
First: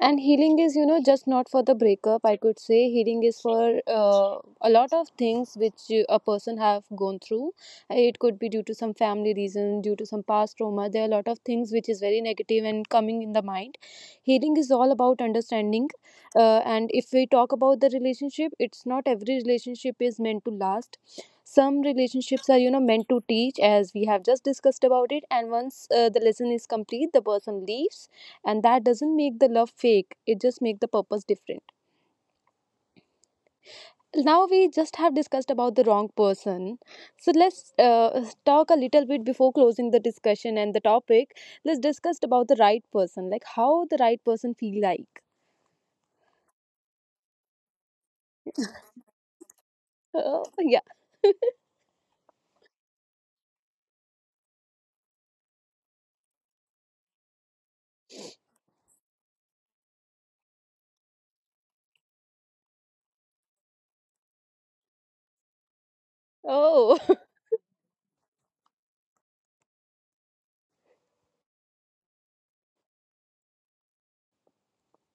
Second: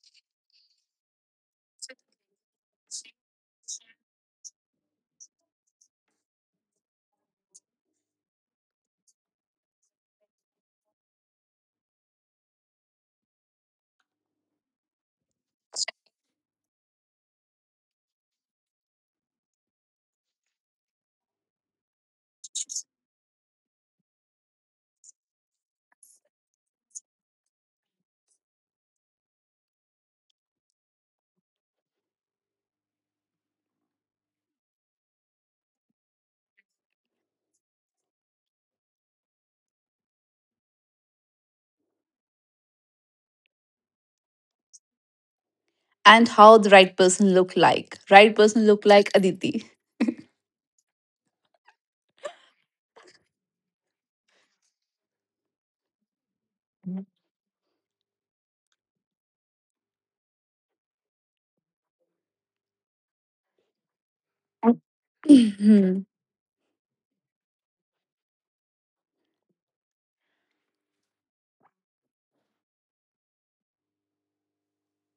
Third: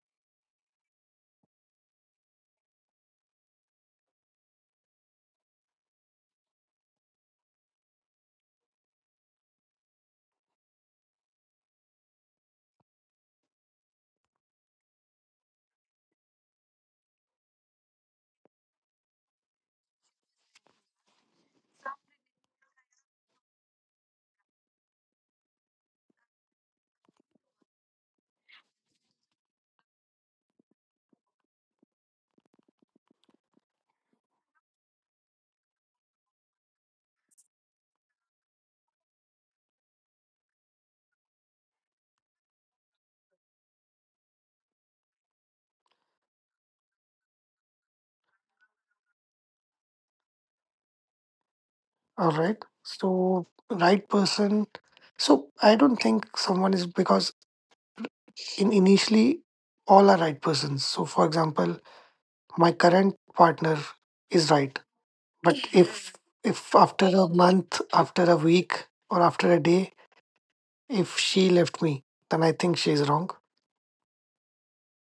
And healing is, you know, just not for the breakup, I could say. Healing is for uh, a lot of things which a person have gone through. It could be due to some family reason, due to some past trauma, there are a lot of things which is very negative and coming in the mind. Healing is all about understanding. And if we talk about the relationship, it's not every relationship is meant to last. Some relationships are, you know, meant to teach, as we have just discussed about it, and once the lesson is complete, the person leaves. And that doesn't make the love fake, it just make the purpose different. Now we just have discussed about the wrong person, so let's talk a little bit before closing the discussion and the topic. Let's discuss about the right person, like how the right person feel like. And how the right person look like. Right person look like Aditi. Oh yeah. All right. So right person. So I don't think someone is because in initially all are right persons. So for example, my current partner is right. But Mhm. If Oh after a [laughs] month, after a week, or after a day, if she left me, then I think she's wrong.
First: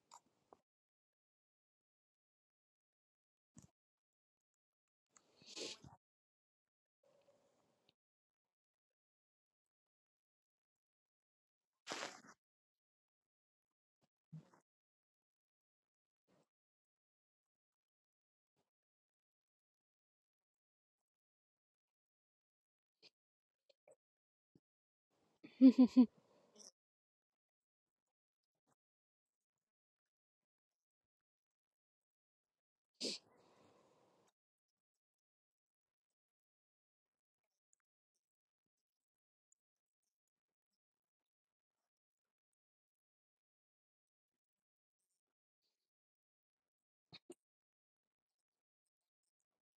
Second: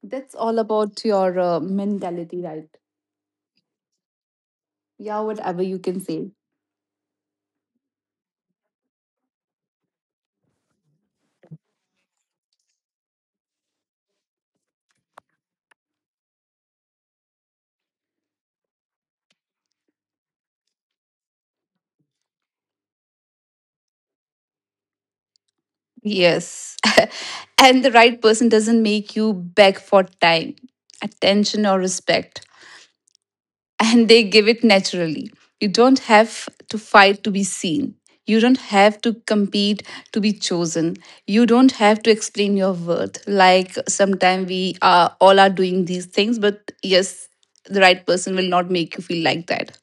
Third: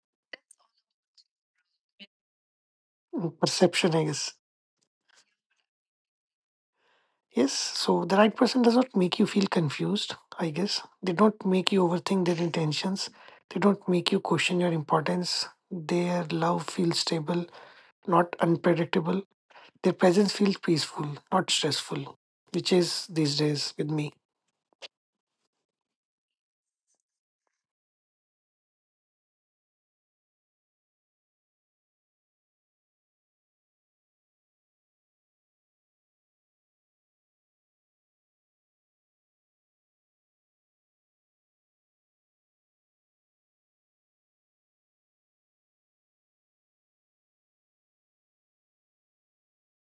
That's all about your mentality, right? Perception, I guess. Yeah, whatever you can say. Yes, so the right person does not make you feel confused, I guess. They don't make you overthink their intentions. They don't make you question your importance. Their love feels stable, not unpredictable. Their presence feels peaceful, not stressful, which is these days with me. Yes. [laughs] And the right person doesn't make you beg for time, attention, or respect, and they give it naturally. You don't have to fight to be seen. You don't have to compete to be chosen. You don't have to explain your worth. Like sometimes we are all are doing these things, but yes, the right person will not make you feel like that.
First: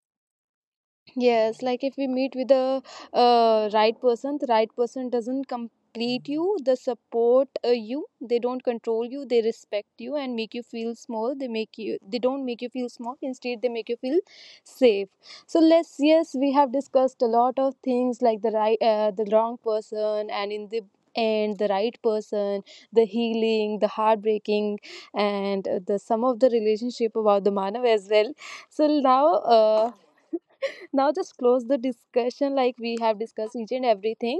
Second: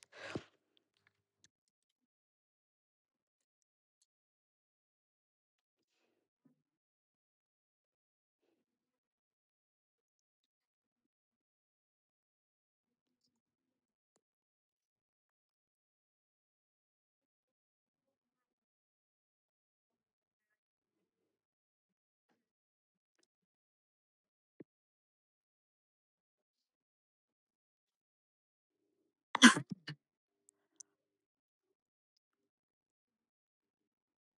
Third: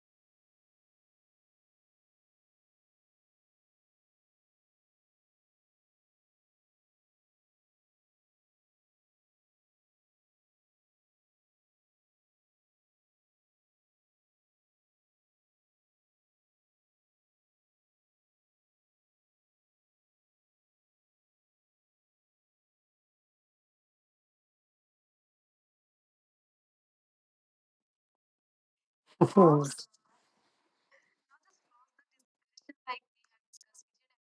Yes, like if we meet with the right person, the right person doesn't complete you, they support you, they don't control you, they respect you and make you feel small. They make you, they don't make you feel small. Instead, they make you feel safe. So let's, yes, we have discussed a lot of things, like the right, the wrong person, and in the end, the right person, the healing, the heartbreaking, and the some of the relationship about the Manav as well. So now. [laughs] Oh, Now just close the discussion, like we have discussed each and everything.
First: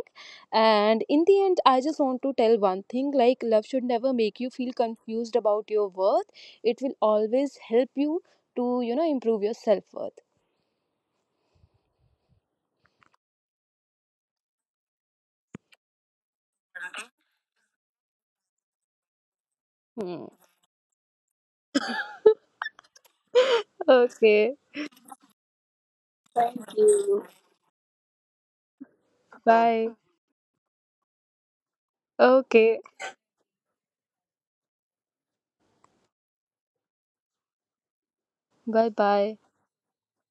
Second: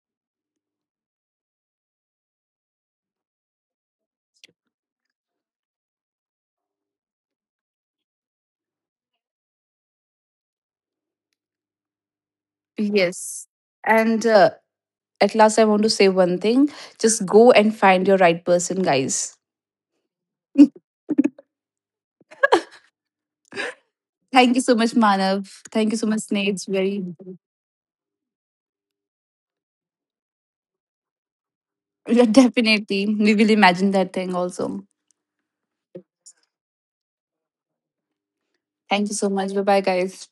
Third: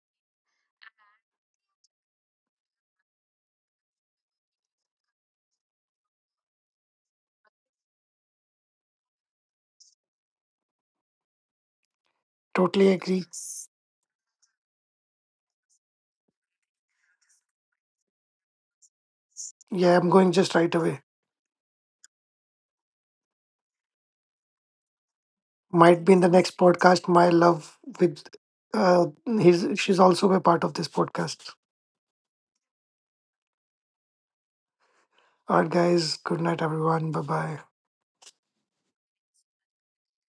And in the end, I just want to tell one thing, like love should never make you feel confused about your worth, it will always help you to, you know, improve your self-worth. totally agree. Yes. And at last, I want to say one thing, just go and find your right person, guys. Yeah, I'm Hmm. going just right [laughs] away. Thank Okay. you so much, Manav. Thank you Might so be much, in the Sneh. Bye. next It's very... podcast, my love with uh his Okay. she's also a part of this podcast. [laughs] Yeah, Okay. definitely. We will imagine that thing also. Alright guys, good night everyone. Bye bye. Bye Thank you so bye. much. Bye bye, guys.